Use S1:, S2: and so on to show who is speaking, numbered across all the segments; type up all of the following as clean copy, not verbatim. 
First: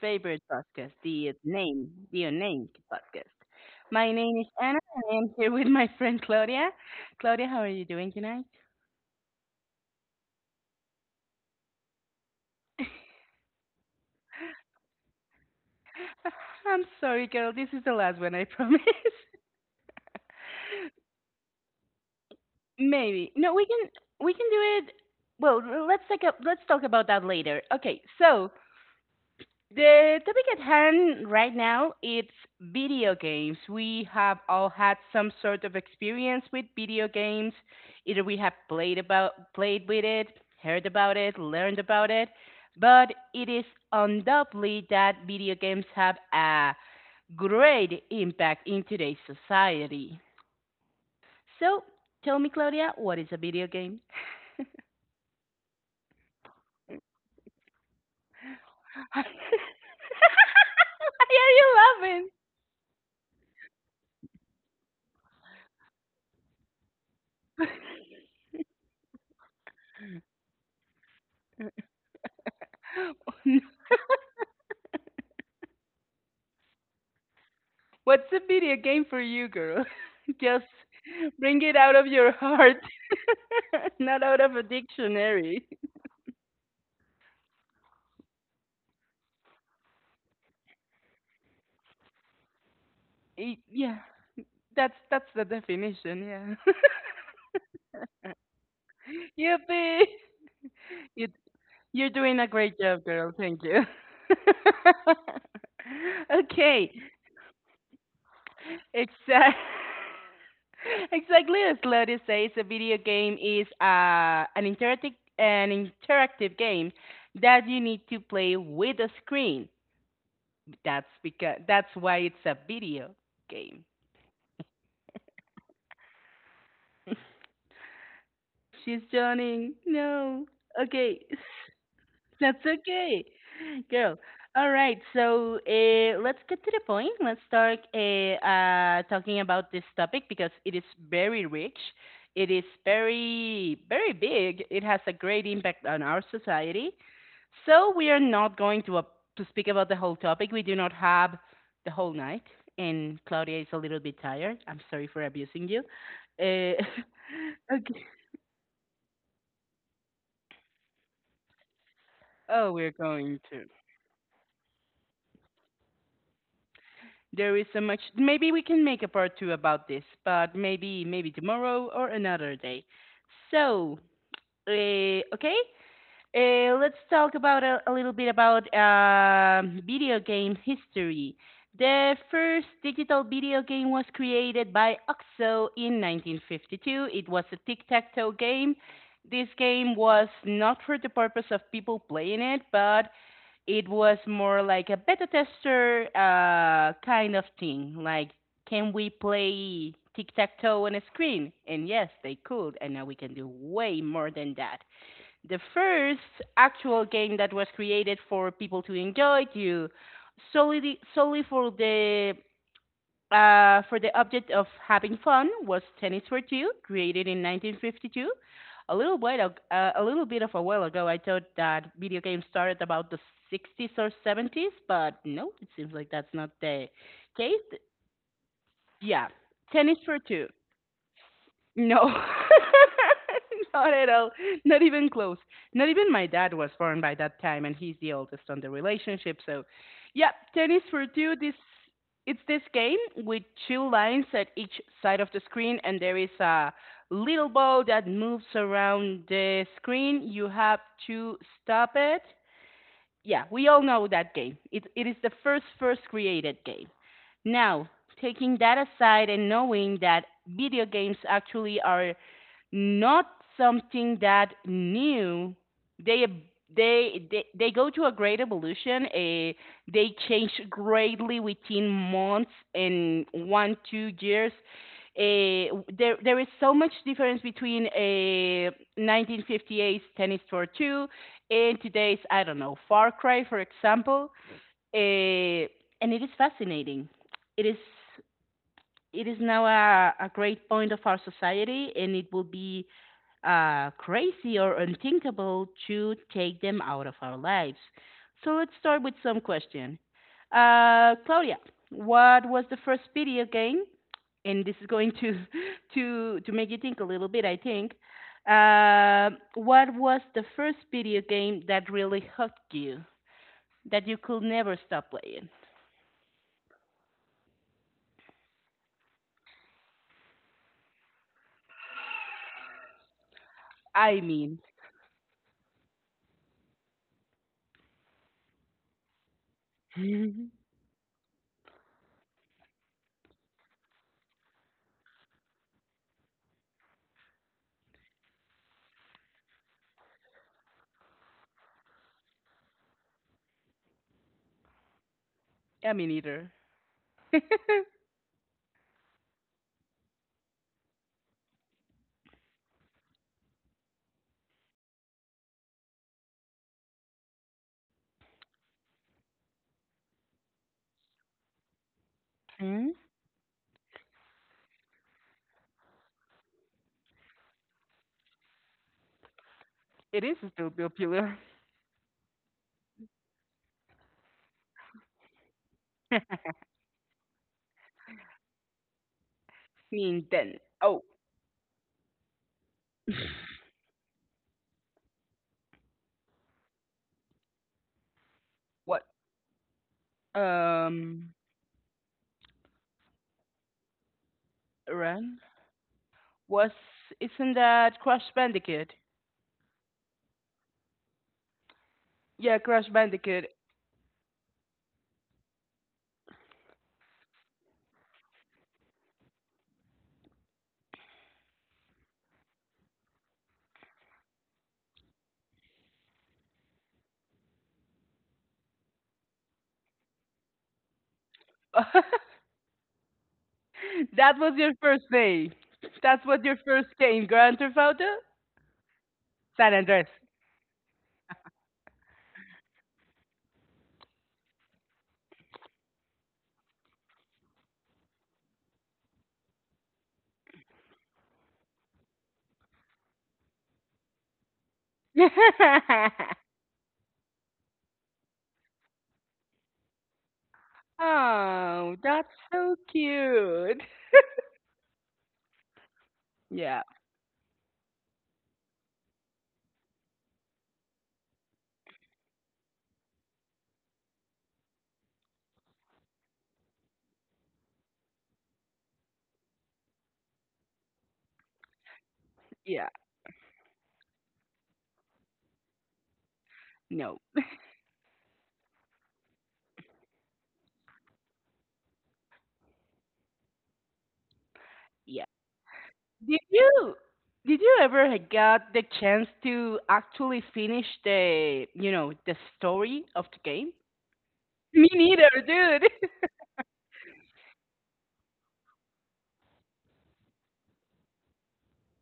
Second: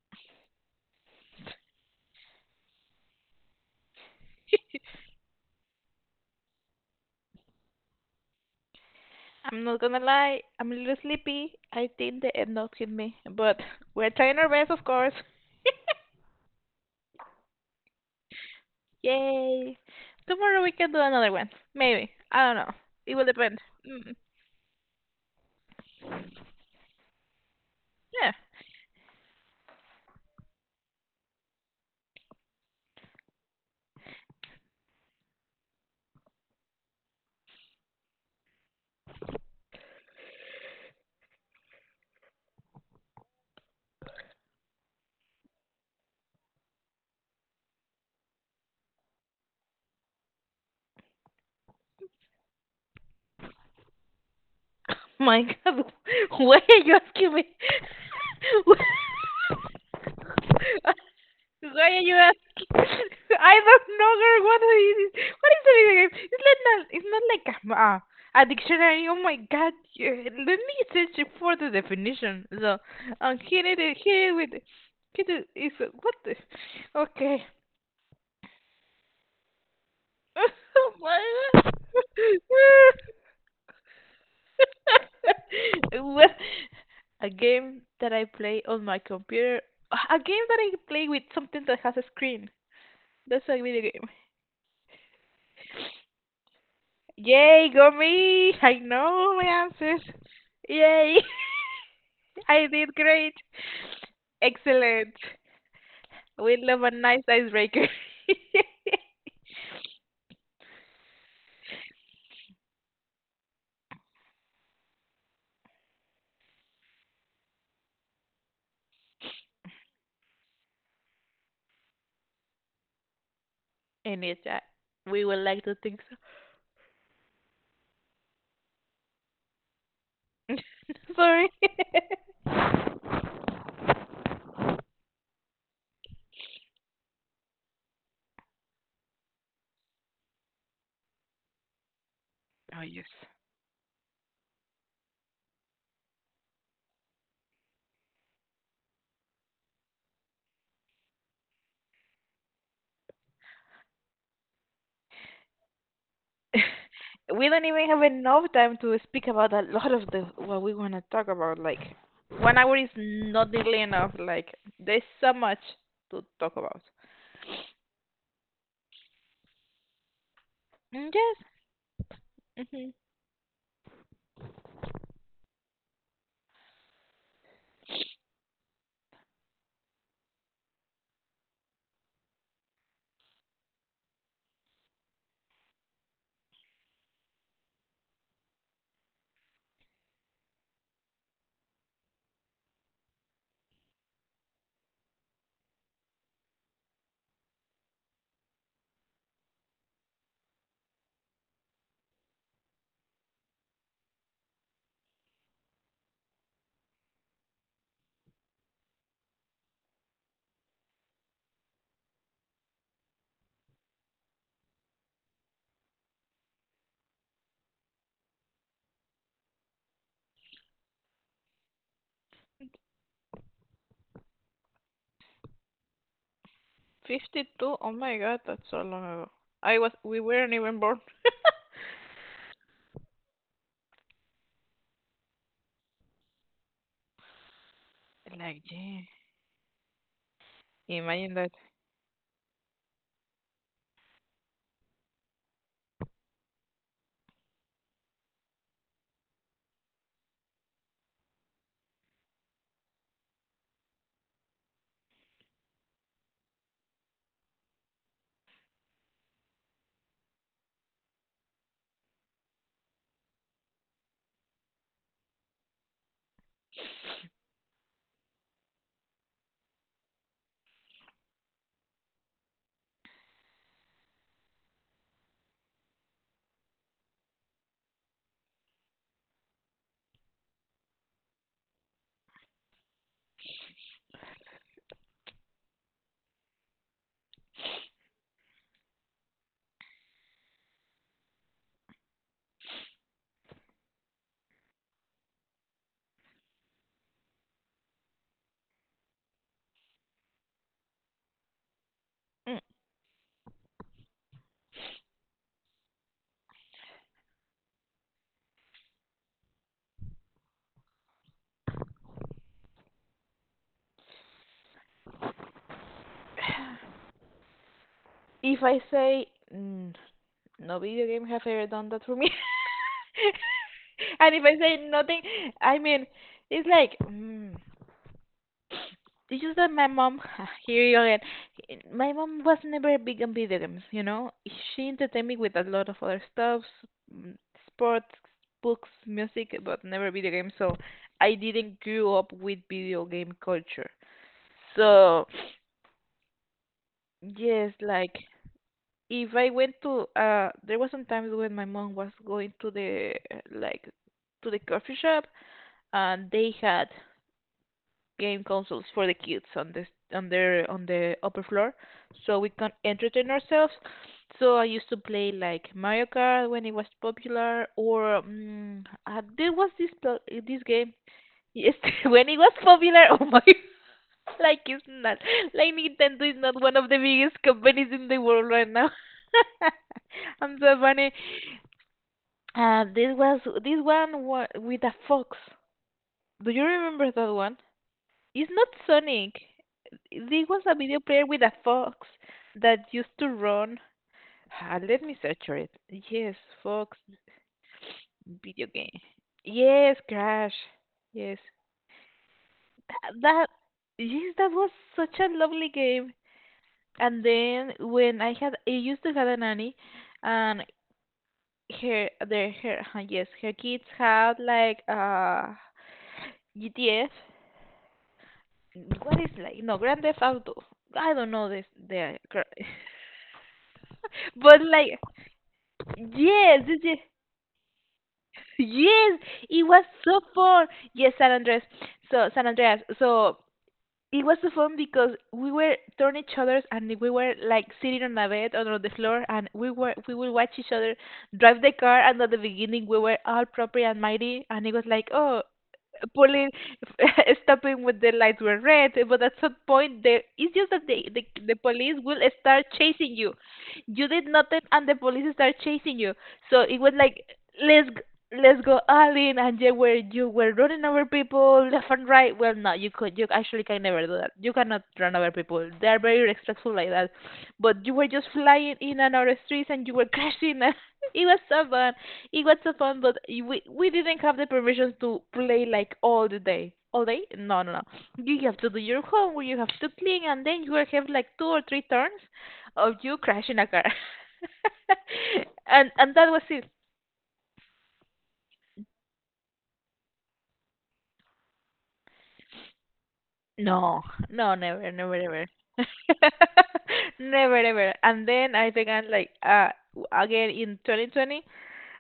S1: favorite podcast, the name, the unnamed podcast. My name is Anna, and I'm here with my friend Claudia. Claudia, how are you doing tonight?
S2: I'm not gonna lie, I'm a little sleepy. I think the end note hit me, but we're trying our best, of course.
S1: I'm sorry, girl. This is the last one. I promise.
S2: Yay! Tomorrow we can do another one. Maybe. I don't know. It will
S1: Maybe. No,
S2: depend.
S1: we can
S2: Mm,
S1: we can do it. Well, let's take up. Let's talk about that later. Okay.
S2: yeah.
S1: So the topic at hand right now it's video games. We have all had some sort of experience with video games. Either we have played with it, heard about it, learned about it, but it is undoubtedly that video games have a great impact in today's society. So, tell me Claudia, what is a video game?
S2: My God, why are you asking me?
S1: Why are you
S2: Why are you
S1: laughing?
S2: asking? I don't know, girl. What is it? What is a video game? It's not like a dictionary. Oh my God! Let me search for the definition. So, here it is. Here it is. What the? Okay.
S1: What's a video game for you, girl? Just
S2: Oh my
S1: bring
S2: God.
S1: it out of your heart, not out of a dictionary.
S2: Well, a game that I play on my computer. A game that I play with something that has a screen. That's
S1: Y-
S2: a video
S1: yeah,
S2: game.
S1: that's the definition. Yeah.
S2: Yay, go me! I know my
S1: Yippee!
S2: answers.
S1: You,
S2: Yay!
S1: you're doing a
S2: I
S1: great
S2: did
S1: job, girl.
S2: great.
S1: Thank you.
S2: Excellent. We love
S1: Okay,
S2: a nice icebreaker.
S1: exactly. Exactly as Claudia says, a video game is an interactive game that you need to play with a screen. That's why it's a video game.
S2: And we would like to think so.
S1: She's joining. No. Okay.
S2: Sorry.
S1: That's okay, girl. All right, so let's get to the point. Let's start talking about this topic because it is very rich. It is
S2: Oh, yes.
S1: very, very big. It has a great impact on our society. So we are not going to speak about the whole topic. We do not have the whole night, and Claudia is a little bit tired. I'm sorry for abusing you. Uh,
S2: We don't even have
S1: okay.
S2: enough time to speak about a lot of the what we want to talk about. Like, one
S1: Oh,
S2: hour
S1: we're
S2: is
S1: going
S2: not
S1: to.
S2: nearly enough. Like, there's so much to talk about.
S1: There is so much. Maybe we can make a part two about this, but maybe
S2: Mm,
S1: maybe
S2: yes.
S1: tomorrow or another day.
S2: hmm
S1: So, okay, let's talk about a little bit about video game history. The first digital video game was created by OXO in 1952. It was a tic-tac-toe game. This game was not for the purpose of people playing it, but it was more like a beta tester kind of thing. Like, can we play tic tac toe on a screen? And yes, they could. And now we can do way more than that. The first actual game that was created for people to enjoy, to solely for the object of having fun was Tennis for Two, created in 1952. A little bit, of, a little bit of a while ago, I thought that video games started about the 60's or 70's, but no, it seems like that's not the case.
S2: 52? Oh my god, that's so long
S1: Yeah,
S2: ago. I was
S1: Tennis for
S2: We
S1: Two.
S2: weren't even born.
S1: No, not at all. Not even close. Not even my dad was born by that time, and he's the oldest on
S2: Like,
S1: the
S2: yeah.
S1: relationship. So, yeah, tennis for
S2: Imagine
S1: two.
S2: that.
S1: This It's this game with two lines at each side of the screen, and there is a little ball that moves around the screen. You have to stop it. Yeah, we all know that game. It is the first created game. Now, taking that aside and knowing that video games actually are not something that new. They they go to a great evolution. They change greatly within months and 1 2 years. There is so much difference between a 1958's Tennis tour Two and today's I don't know Far Cry for example. Uh, and it is fascinating. It is it is now a great point of our society, and it will be crazy or unthinkable to take them out of our lives. So let's start with some question. Claudia, what
S2: Mm.
S1: was the first video game? And this is going to to make you think a little bit, I think. What was the first video game that really hooked you that you could never stop playing?
S2: If I say mm, no video game have ever done that for me.
S1: I
S2: And if
S1: mean,
S2: I say nothing, I mean, it's like mm, it's just that my mom
S1: I
S2: here you again. My mom was never big on video games. She entertained me with a lot of other stuff, mm, sports, books, music, but never video games. So I didn't grow up with video game culture. So,
S1: mean either.
S2: yes, like, if I went to there was some times when my mom was going to the like to the coffee shop, and they had game consoles for the kids on the on their on the upper floor, so we can
S1: Hmm?
S2: entertain ourselves. So I used to play like Mario Kart when it was popular, or there was
S1: It is
S2: this
S1: still
S2: game,
S1: popular.
S2: yes, when it was popular. Oh my, like, it's not like Nintendo is not one of the biggest companies in the world right now. I'm
S1: Nintendo.
S2: so
S1: Oh,
S2: funny. This was this one with a fox. Do you remember that one? It's not
S1: what?
S2: Sonic. There was a video player
S1: um
S2: with a fox that used to run. Ah, let me
S1: Ren
S2: search for it. Yes,
S1: was
S2: fox
S1: isn't that Crash
S2: video
S1: Bandicoot?
S2: game. Yes, Crash. Yes.
S1: Yeah, Crash Bandicoot.
S2: That. Yes, that was such a lovely game. And then when I used to have a nanny, and yes, her kids had like GTF. What is like? No, Grand Theft Auto. I don't know this.
S1: That
S2: The
S1: was
S2: But,
S1: your
S2: like,
S1: first name. That's what your
S2: yes, yes,
S1: first
S2: yes,
S1: game, Grand Theft Auto?
S2: yes, it
S1: San
S2: was
S1: Andres.
S2: so fun. Yes, San Andres. So San Andreas. So it was so fun because we were turning each other's, and we were like sitting on a bed or on the floor, and we would watch each other drive the car. And at the beginning we were all proper and mighty, and it was like, oh, pulling, stopping when the lights were red. But at some point the it's just that the police
S1: Oh,
S2: will
S1: that's
S2: start
S1: so
S2: chasing you.
S1: cute.
S2: You did nothing and the police start chasing you, so it
S1: Yeah,
S2: was like, let's let's go, Alin, and you were running over people left and right. Well, no, you actually can never do that. You cannot run over people. They are very respectful like that. But you were just flying in and out of streets, and you were crashing. It was so fun. It was so
S1: yeah,
S2: fun, but we didn't have the permissions to play like all the day. All
S1: no,
S2: day? No, no, no. You have to do your homework. You have to clean, and then you will have like two or three turns of you crashing a car.
S1: yeah.
S2: And that
S1: Did
S2: was it.
S1: you did you ever got the chance to actually finish the the story of the game?
S2: No, no,
S1: Me
S2: never, never,
S1: neither,
S2: ever.
S1: dude.
S2: Never, ever. And then I began like, again in 2020,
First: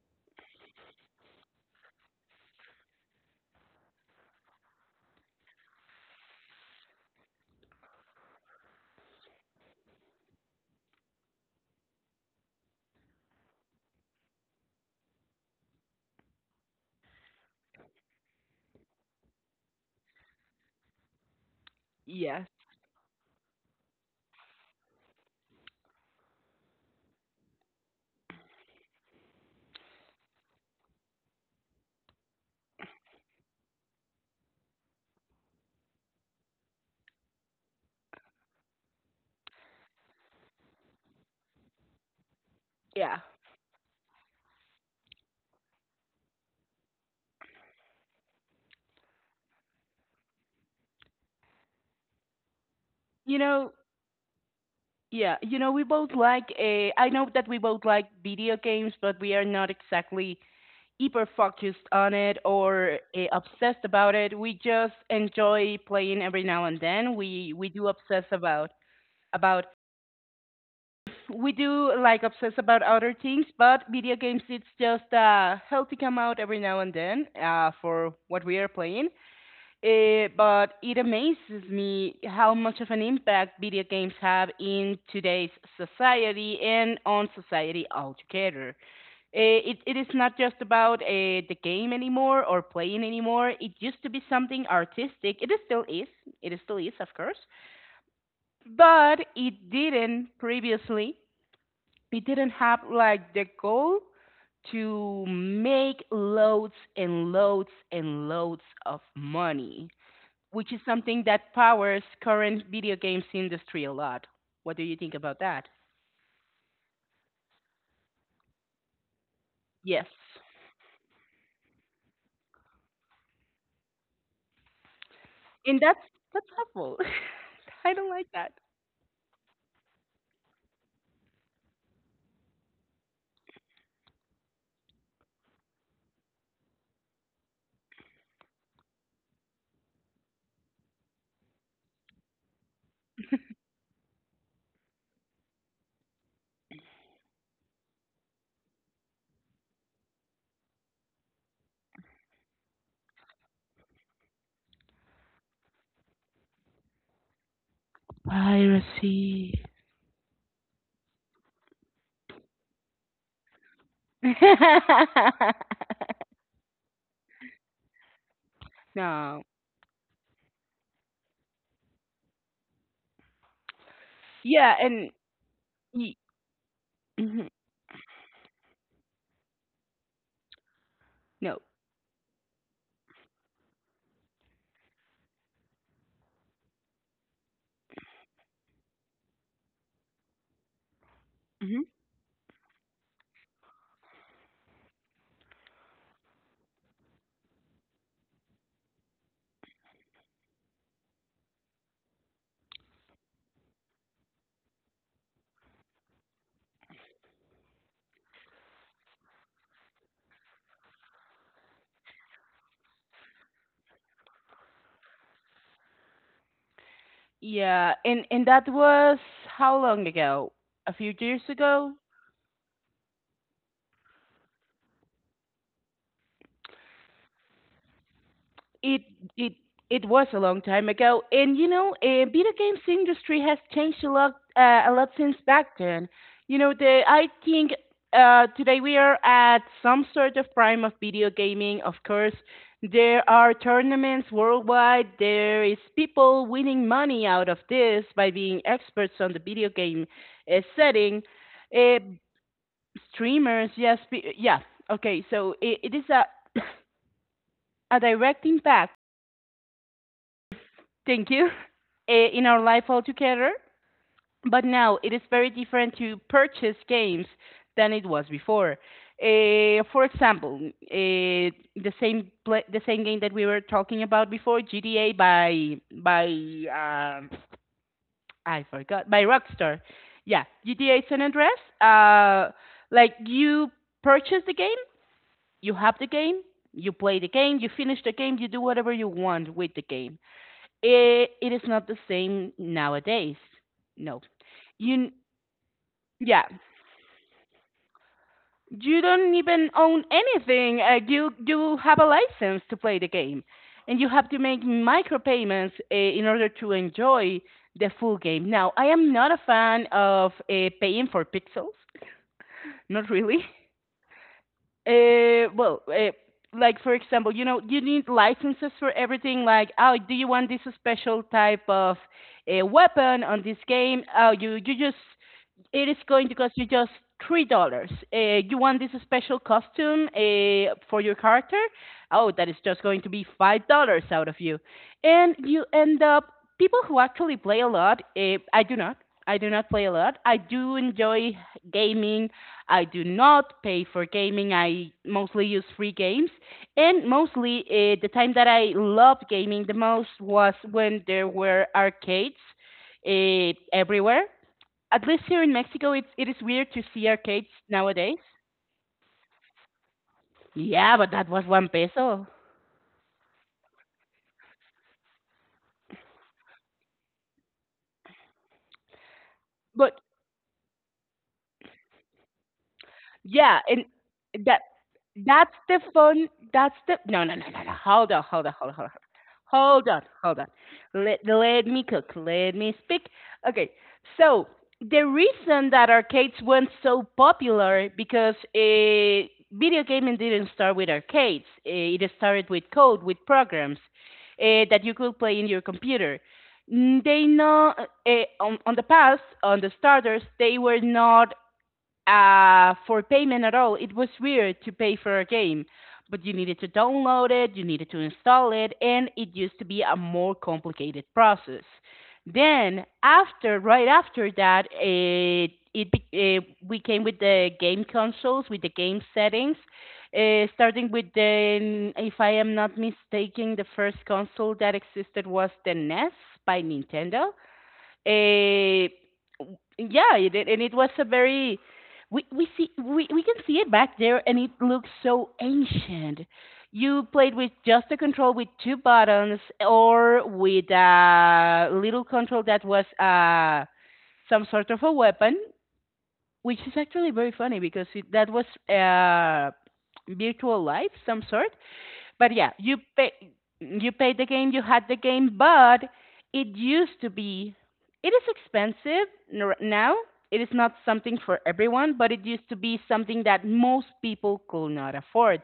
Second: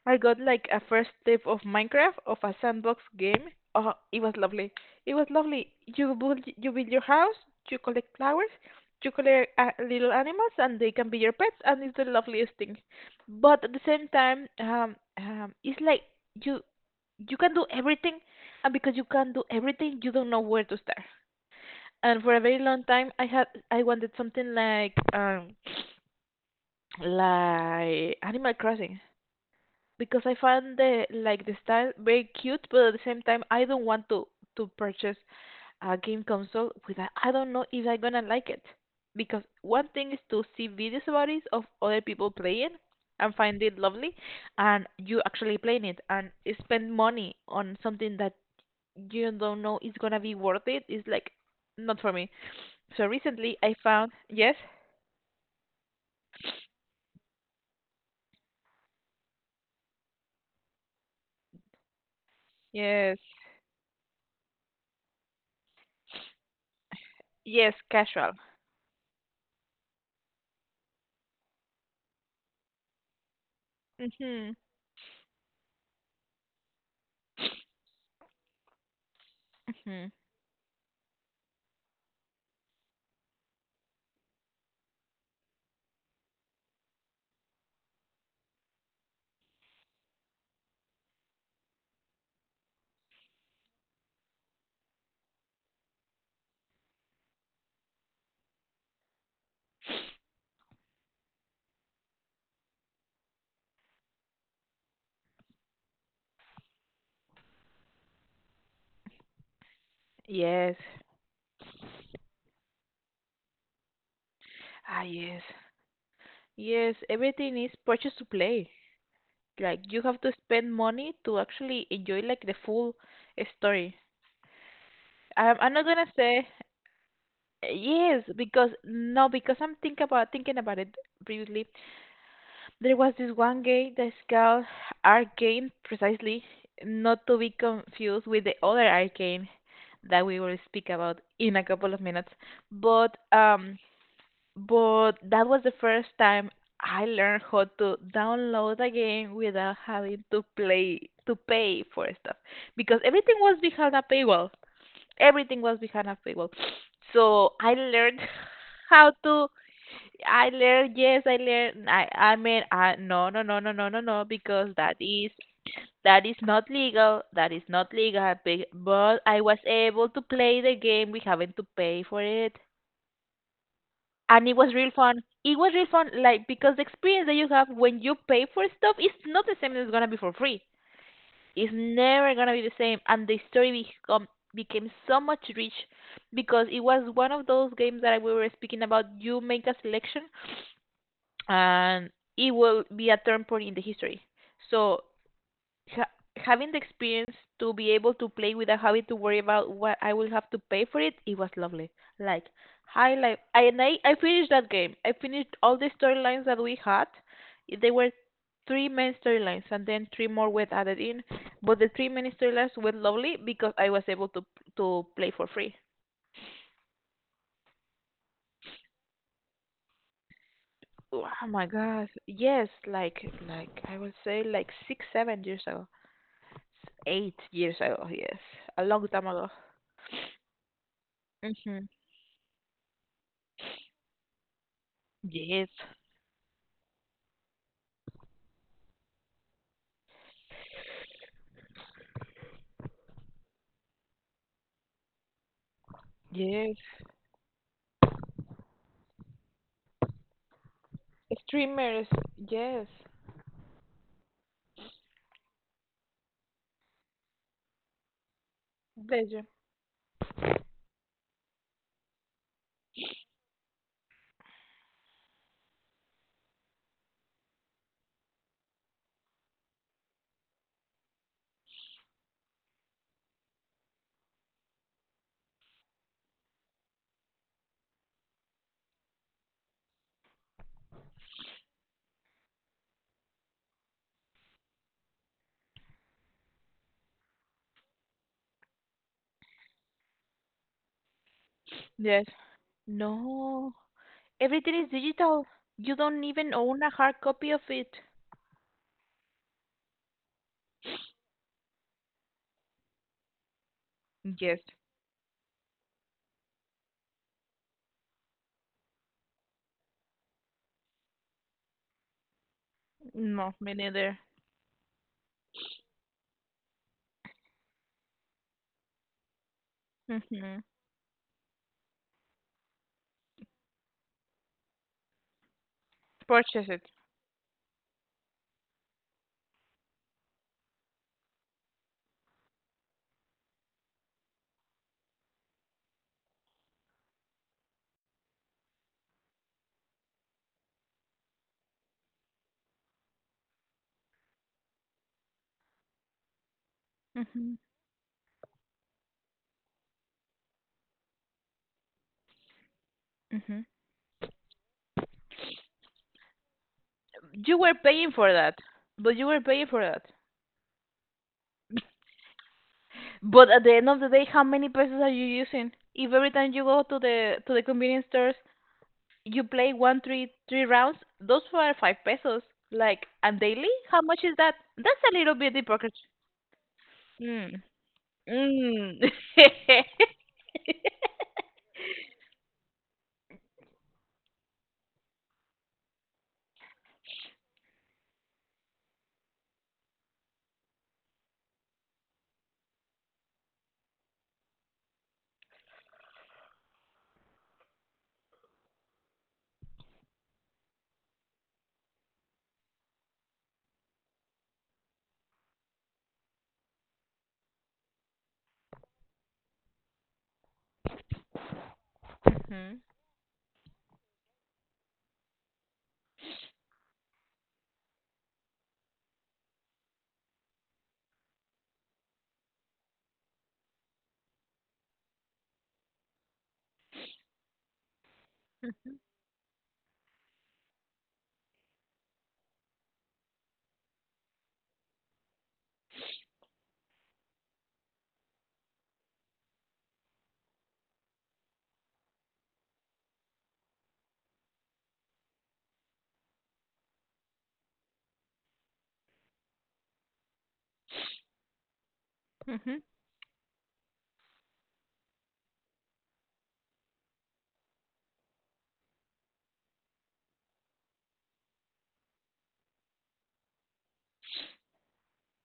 S2: I got like a first tape of Minecraft, of a sandbox game. Oh, it was lovely. It was lovely. You build your house, you collect flowers, you collect little animals, and they can be your pets, and it's the loveliest thing. But at the same time, it's like you you can do everything, and because you can do everything, you don't know where to start. And for a
S1: Yes.
S2: very long time I wanted something like, like, animal crossing, because I found the like the style very cute, but at the same time I don't want to purchase a game console with a, I don't know if I'm gonna like it, because one thing is to see videos about it of other people playing
S1: Yeah.
S2: and find it lovely, and you actually playing it and spend money on something that you don't know it's gonna be worth it. It's like not for me. So
S1: You
S2: recently I
S1: know,
S2: found, yes,
S1: we both like a I know that we both like video games, but we are not exactly hyper focused on it or
S2: yes,
S1: obsessed about it. We just enjoy playing every now and then.
S2: yes, casual.
S1: About we do like obsess about other things, but video games
S2: Mhm,
S1: it's just a healthy come out every now and then for what we are playing.
S2: mhm.
S1: Eh, but it amazes me how much of an impact video games have in today's society and on society altogether. It is not just about the game anymore or playing anymore. It used to be something artistic. It is still is. It is still is, of course. But it didn't previously. It didn't have like the goal to make loads and loads and loads of money which
S2: Yes,
S1: is something that powers current video games industry a lot. What do you
S2: ah,
S1: think about
S2: yes,
S1: that?
S2: yes. Everything is purchase to play. Like, you
S1: Yes.
S2: have to spend money to actually enjoy like the full story. I'm
S1: And
S2: not
S1: that's
S2: gonna say
S1: that's awful. I don't
S2: yes
S1: like that.
S2: because no because I'm think about thinking about it previously. There was this one game, that's called Arcane, precisely, not to be confused with the other Arcane that we will speak about in a couple of minutes. But um, but that was the first time I learned how to download a game without having to pay for stuff, because everything was behind a paywall. Everything was behind a paywall. So I learned how to
S1: Piracy.
S2: I learn. Yes, I learn. I mean, no, no, no, no, no, no, no, because that is that is not legal. That is not legal. But I
S1: No.
S2: was able to play the game. We haven't to pay for it, and it was
S1: Yeah,
S2: real
S1: and
S2: fun. It was real fun,
S1: y-
S2: like, because the experience that you
S1: mhm.
S2: have when you pay for stuff is not the same as it's gonna be for free.
S1: No.
S2: It's never gonna be the same, and the story become became so much rich because it was one of those games that we were speaking about. You make a selection
S1: Hmm?
S2: and it will be a turn point in the history. So ha- having the experience to be able to play without having to worry about what I will have to pay for it, it was lovely. Like, highlight, I finished that game. I finished all the storylines that we had. They were three main storylines and then three more were added in, but the three main storylines were lovely because I was able to play for free.
S1: Yeah, and that was how long ago? A few
S2: Oh
S1: years
S2: my
S1: ago?
S2: gosh, yes, like I would say like 6-7 years ago. 8 years ago, yes. A
S1: it
S2: long time ago.
S1: it it was a long time ago, and you
S2: Hmm.
S1: know, video games industry has changed a lot since
S2: Yes.
S1: back then. You know, the I think today we are at some sort of prime of video gaming. Of course, there are tournaments worldwide. There is people
S2: Yes.
S1: winning money out of this by being experts on the video game setting. Uh,
S2: Streamers, yes.
S1: streamers, yes, yeah. Okay, so it is a a direct impact.
S2: Bless.
S1: Thank you. Eh, in our life altogether, but now it is very different to purchase games than it was before. For example, eh, the same game that we were talking about before, GTA by by um, I forgot, by Rockstar. Yeah, GTA San Andreas. Like you purchase the game, you have the game, you play the game, you finish the game, you do whatever you want with the game. It is not the
S2: Yes.
S1: same nowadays.
S2: No.
S1: No.
S2: Everything is
S1: You n-
S2: digital. You don't
S1: yeah.
S2: even own a hard copy of it.
S1: You don't even own anything. You have a license to play the game, and you have to
S2: Yes.
S1: make micropayments in order to enjoy the full game. Now, I am not a fan of paying for pixels. Not really.
S2: No, me neither.
S1: Well, like for example, you know, you need licenses for everything. Like, oh, do you want
S2: hmm
S1: this special type of a weapon on this game? Oh, you just it is going to cost you
S2: Purchase it.
S1: just $3. You want this special costume for your character? Oh, that is just going to be $5 out of you, and you end up people who actually play a lot. I do not. I do not play a lot. I do enjoy gaming. I do not pay for gaming. I mostly use free games. And
S2: hmm
S1: mostly, the time that I loved gaming the most was when there were arcades
S2: hmm
S1: everywhere. At least here in Mexico, it is weird to see arcades
S2: You were paying
S1: nowadays.
S2: for that. But you were paying for that.
S1: Yeah, but that was one peso.
S2: But at the end of the day, how many pesos are you using? If every time you go to the convenience stores, you play one,
S1: But
S2: three, three rounds. Those were 5 pesos. Like, and
S1: yeah,
S2: daily?
S1: and
S2: How much is that?
S1: that
S2: That's a little bit
S1: that's the
S2: hypocrite.
S1: fun. That's the no, no, no,
S2: Mm.
S1: no, no. Hold on, hold on, hold on, hold on,
S2: Mm.
S1: hold on, hold on. Let me cook. Let me speak. Okay, so the reason that arcades weren't so popular because video gaming didn't start with arcades. It started with code, with programs that you could play in your computer. Mm, they know on the past, on the starters, they were not for payment at all. It was weird to pay for a game, but you needed to download it, you needed to install it, and it used to be a more complicated process. Then after, right after that, we came with the game consoles with the game settings, starting with the if I am not mistaken, the first console that existed was the NES by Nintendo. uh, yeah, and it was a very we can see it back there, and it looks so ancient. You played with just a control with two buttons, or with a little control that was some sort of a weapon, which is actually very funny because that was uh, virtual life, some sort. But yeah,
S2: Hmm. Hmm.
S1: you paid the game, you had the game, but it used to be it is expensive now. It is not something for everyone, but it used to be something that most people could not afford.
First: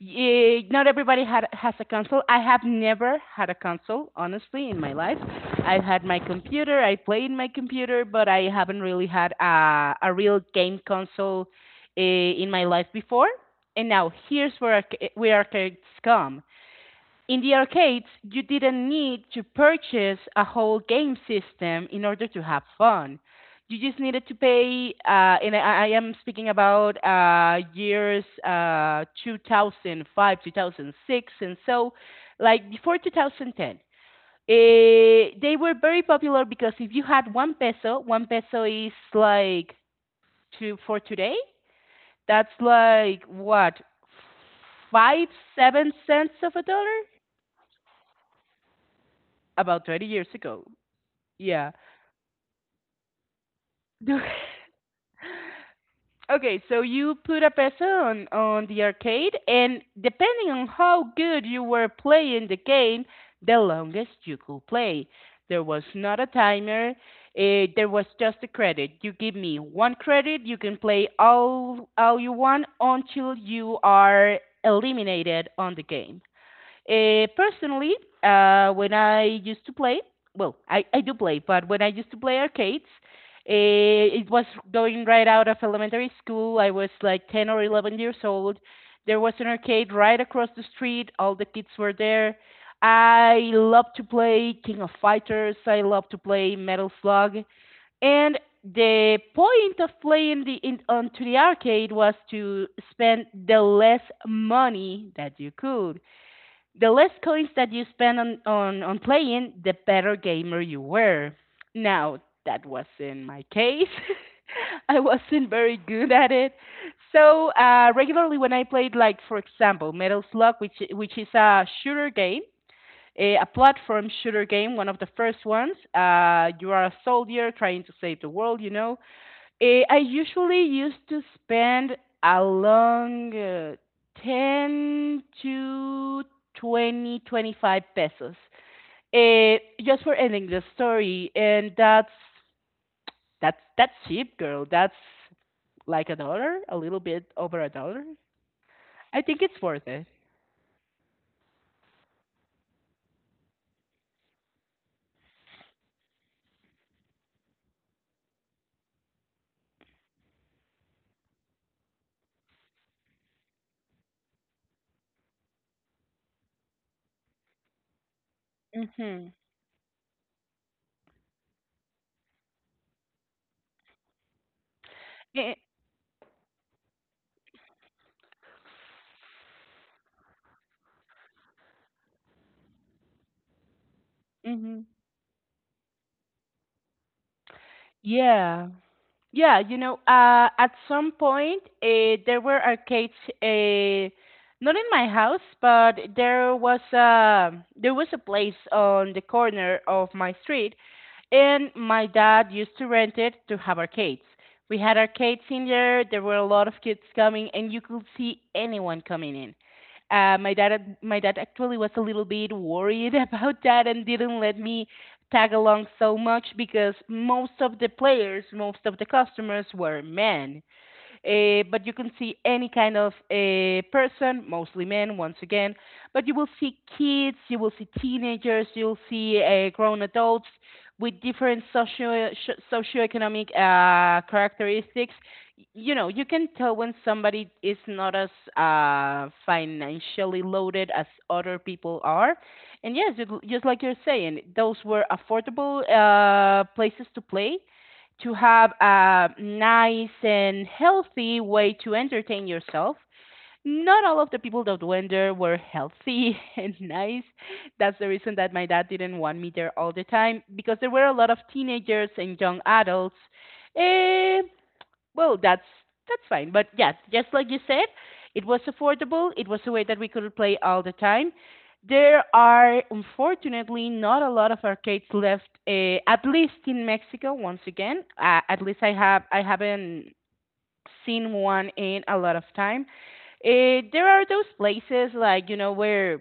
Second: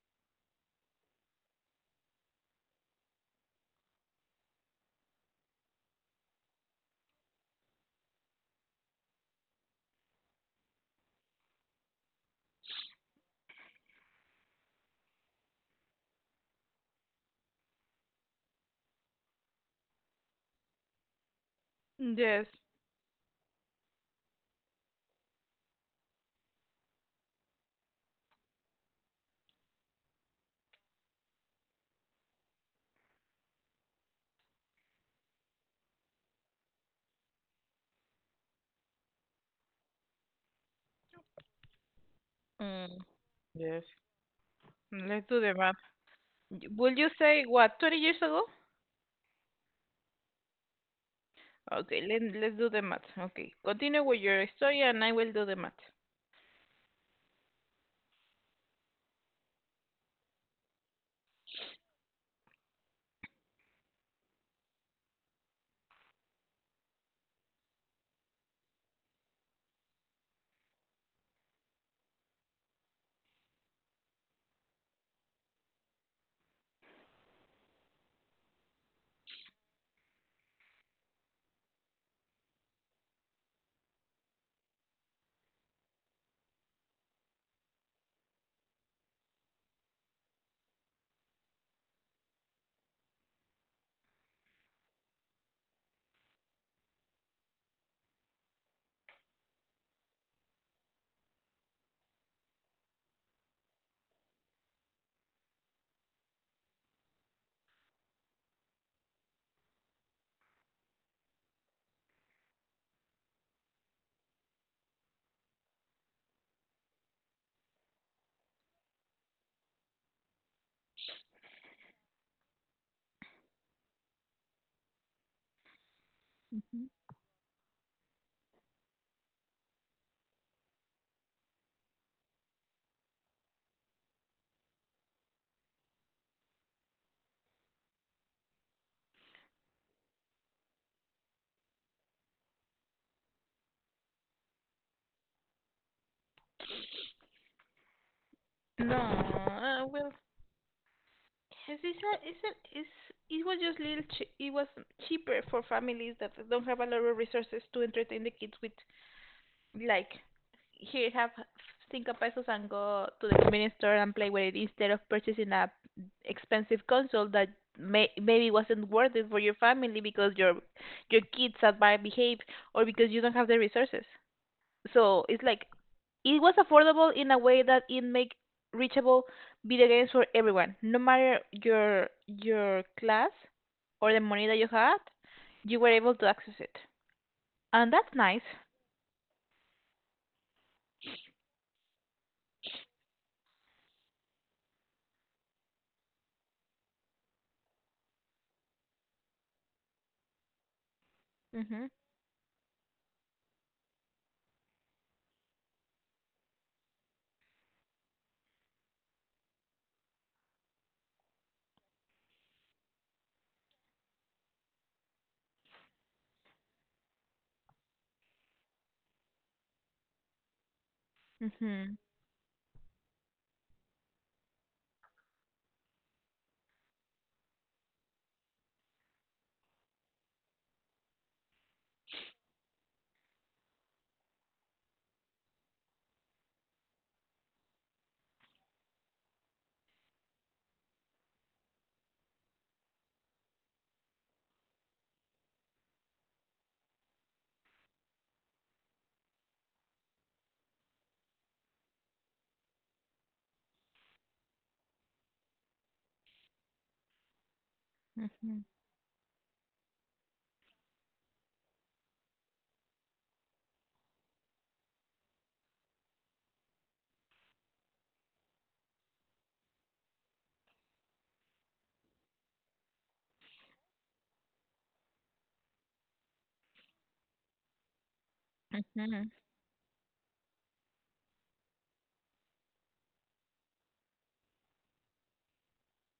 S1: Not everybody has a console. I have never had a console, honestly, in my life. I've had my computer, I play in my computer, but I haven't really had a real game console in my life before. And now here's where arcades come. In the arcades, you didn't need to purchase a whole game system in order to
S2: Yes.
S1: have fun. You just needed to pay, and I am speaking about years, 2005, 2006, and so, like before 2010. They were very popular because if you had one peso is like two for today, that's
S2: Mm.
S1: like what,
S2: Yes.
S1: five
S2: Let's do the math.
S1: seven cents of a
S2: Will
S1: dollar,
S2: you say what, 20 years ago?
S1: about 20 years ago. Yeah.
S2: Okay, let's do the math. Okay. Continue with your story and I will do the math.
S1: Okay, so you put a peso on the arcade, and depending on how good you were playing the game, the longest you could play. There was not a timer. There was just a credit. You give me one credit, you can play all you want until you are eliminated on the game. Personally, when I used to play, well, I do play, but when I used to play arcades, it was going right out of elementary school. I was like 10 or 11 years old. There was an arcade right across the street. All the kids were there. I loved to play King of Fighters. I loved to play Metal Slug. And the point of playing onto the arcade was to spend the less money that you could. The less coins that you spend on playing, the better gamer you were. Now, that wasn't my case. I wasn't very good at it. So regularly, when I played, like for example, Metal Slug, which is a shooter game, a platform shooter game, one of the first ones. You are a soldier trying to save the world, you know. I usually used to spend a long, 10 to 20 25 pesos, eh, just for an English story. And that's cheap, girl. That's like a dollar, a little bit over a dollar.
S2: No,
S1: I think it's worth it.
S2: well, yes, it's, it was just little che- it was cheaper for families that don't have a lot of resources to entertain the kids with, like, here have cinco pesos and go to the convenience store and play with it, instead of purchasing a expensive console that maybe wasn't worth it
S1: Mm-hmm.
S2: for your family because your kids are bad behave, or because you don't have the resources. So it's like it was affordable in a way that it made reachable video games for everyone, no matter your class or the money that you
S1: Mm-hmm.
S2: had, you were able to access it, and that's nice.
S1: Yeah. Yeah, you know, at some point there were arcades, uh, not in my house, but there was a place on the corner of my street, and
S2: Mhm.
S1: my dad used to rent it to have arcades. We had arcades in there. There were a lot of kids coming, and you could see anyone coming in. My dad actually was a little bit worried about that and didn't let me tag along so much because most of the players, most of the customers were men. But you
S2: Mhm.
S1: can see any kind of person, mostly men, once again. But you will see kids, you will see teenagers, you'll see grown adults with different socioeconomic characteristics. You know, you can tell when somebody is not as financially loaded as other people are. And yes, just like you're saying, those were affordable places to play, to have a nice and healthy way to entertain yourself. Not all of the people that went there were healthy and nice. That's the reason that my
S2: Mhm.
S1: dad didn't want me there all the time because there were a lot of teenagers and young adults. Eh, well, that's that's fine. But yes, just like you said, it was affordable. It was a way that we could play all the time. There are unfortunately not a lot of arcades left, at least in Mexico. Once again, at least
S2: Mhm.
S1: I haven't seen one in a lot of time. There are those places like you know where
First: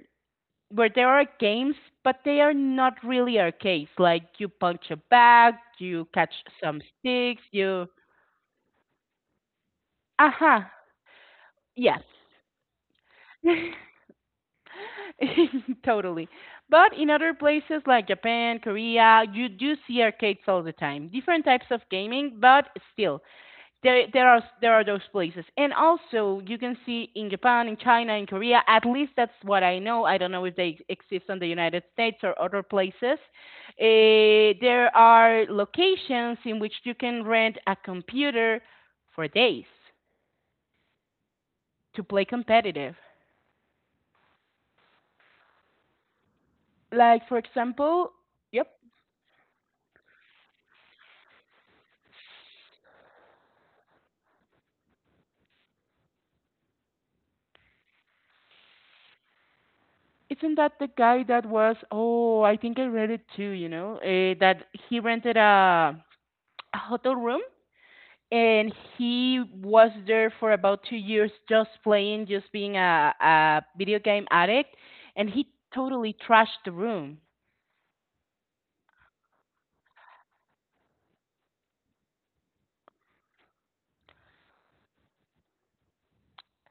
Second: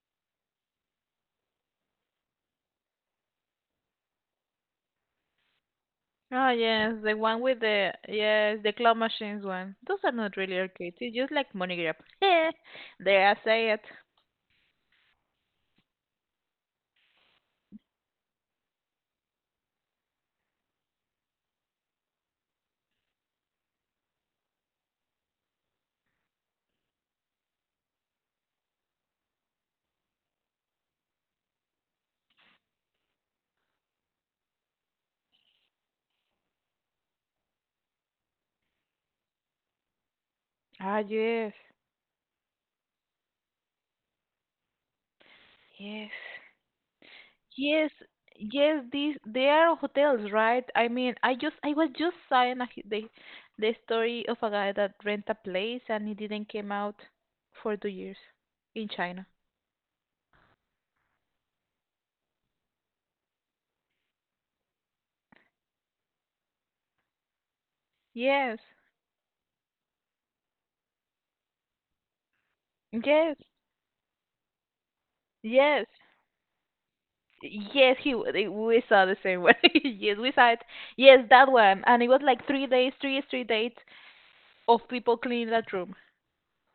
S1: there are games, but they are not really arcades. Like you punch a bag, you catch
S2: Oh,
S1: some
S2: yes, the one
S1: sticks,
S2: with
S1: you
S2: the yes, the claw machines one. Those are not
S1: aha
S2: really arcades. It's just like money grab.
S1: yes
S2: Yeah, there I say it.
S1: totally. But in other places like Japan, Korea, you do see arcades all the time. Different types of gaming, but still there are those places. And also you can see in Japan, in China, in Korea, at least that's what I know. I don't know if they exist on the United States or other places. There are locations in which you can rent a computer for days
S2: Ah, yes,
S1: to play competitive.
S2: yes.
S1: Like for
S2: Yes,
S1: example, yep.
S2: yes, these they are hotels, right? I mean, I was just saying a, the story of a guy that rent a place and it didn't came out for 2 years in China.
S1: Isn't that the guy that was? Oh, I think I read it too. You know, that he rented a hotel room
S2: Yes,
S1: and he was there for about 2 years, just playing, just being
S2: yes,
S1: a video game addict, and he
S2: yes,
S1: totally trashed the room.
S2: yes. We saw the same one. Yes, we saw it. Yes, that one, and it was like three straight days of people cleaning that room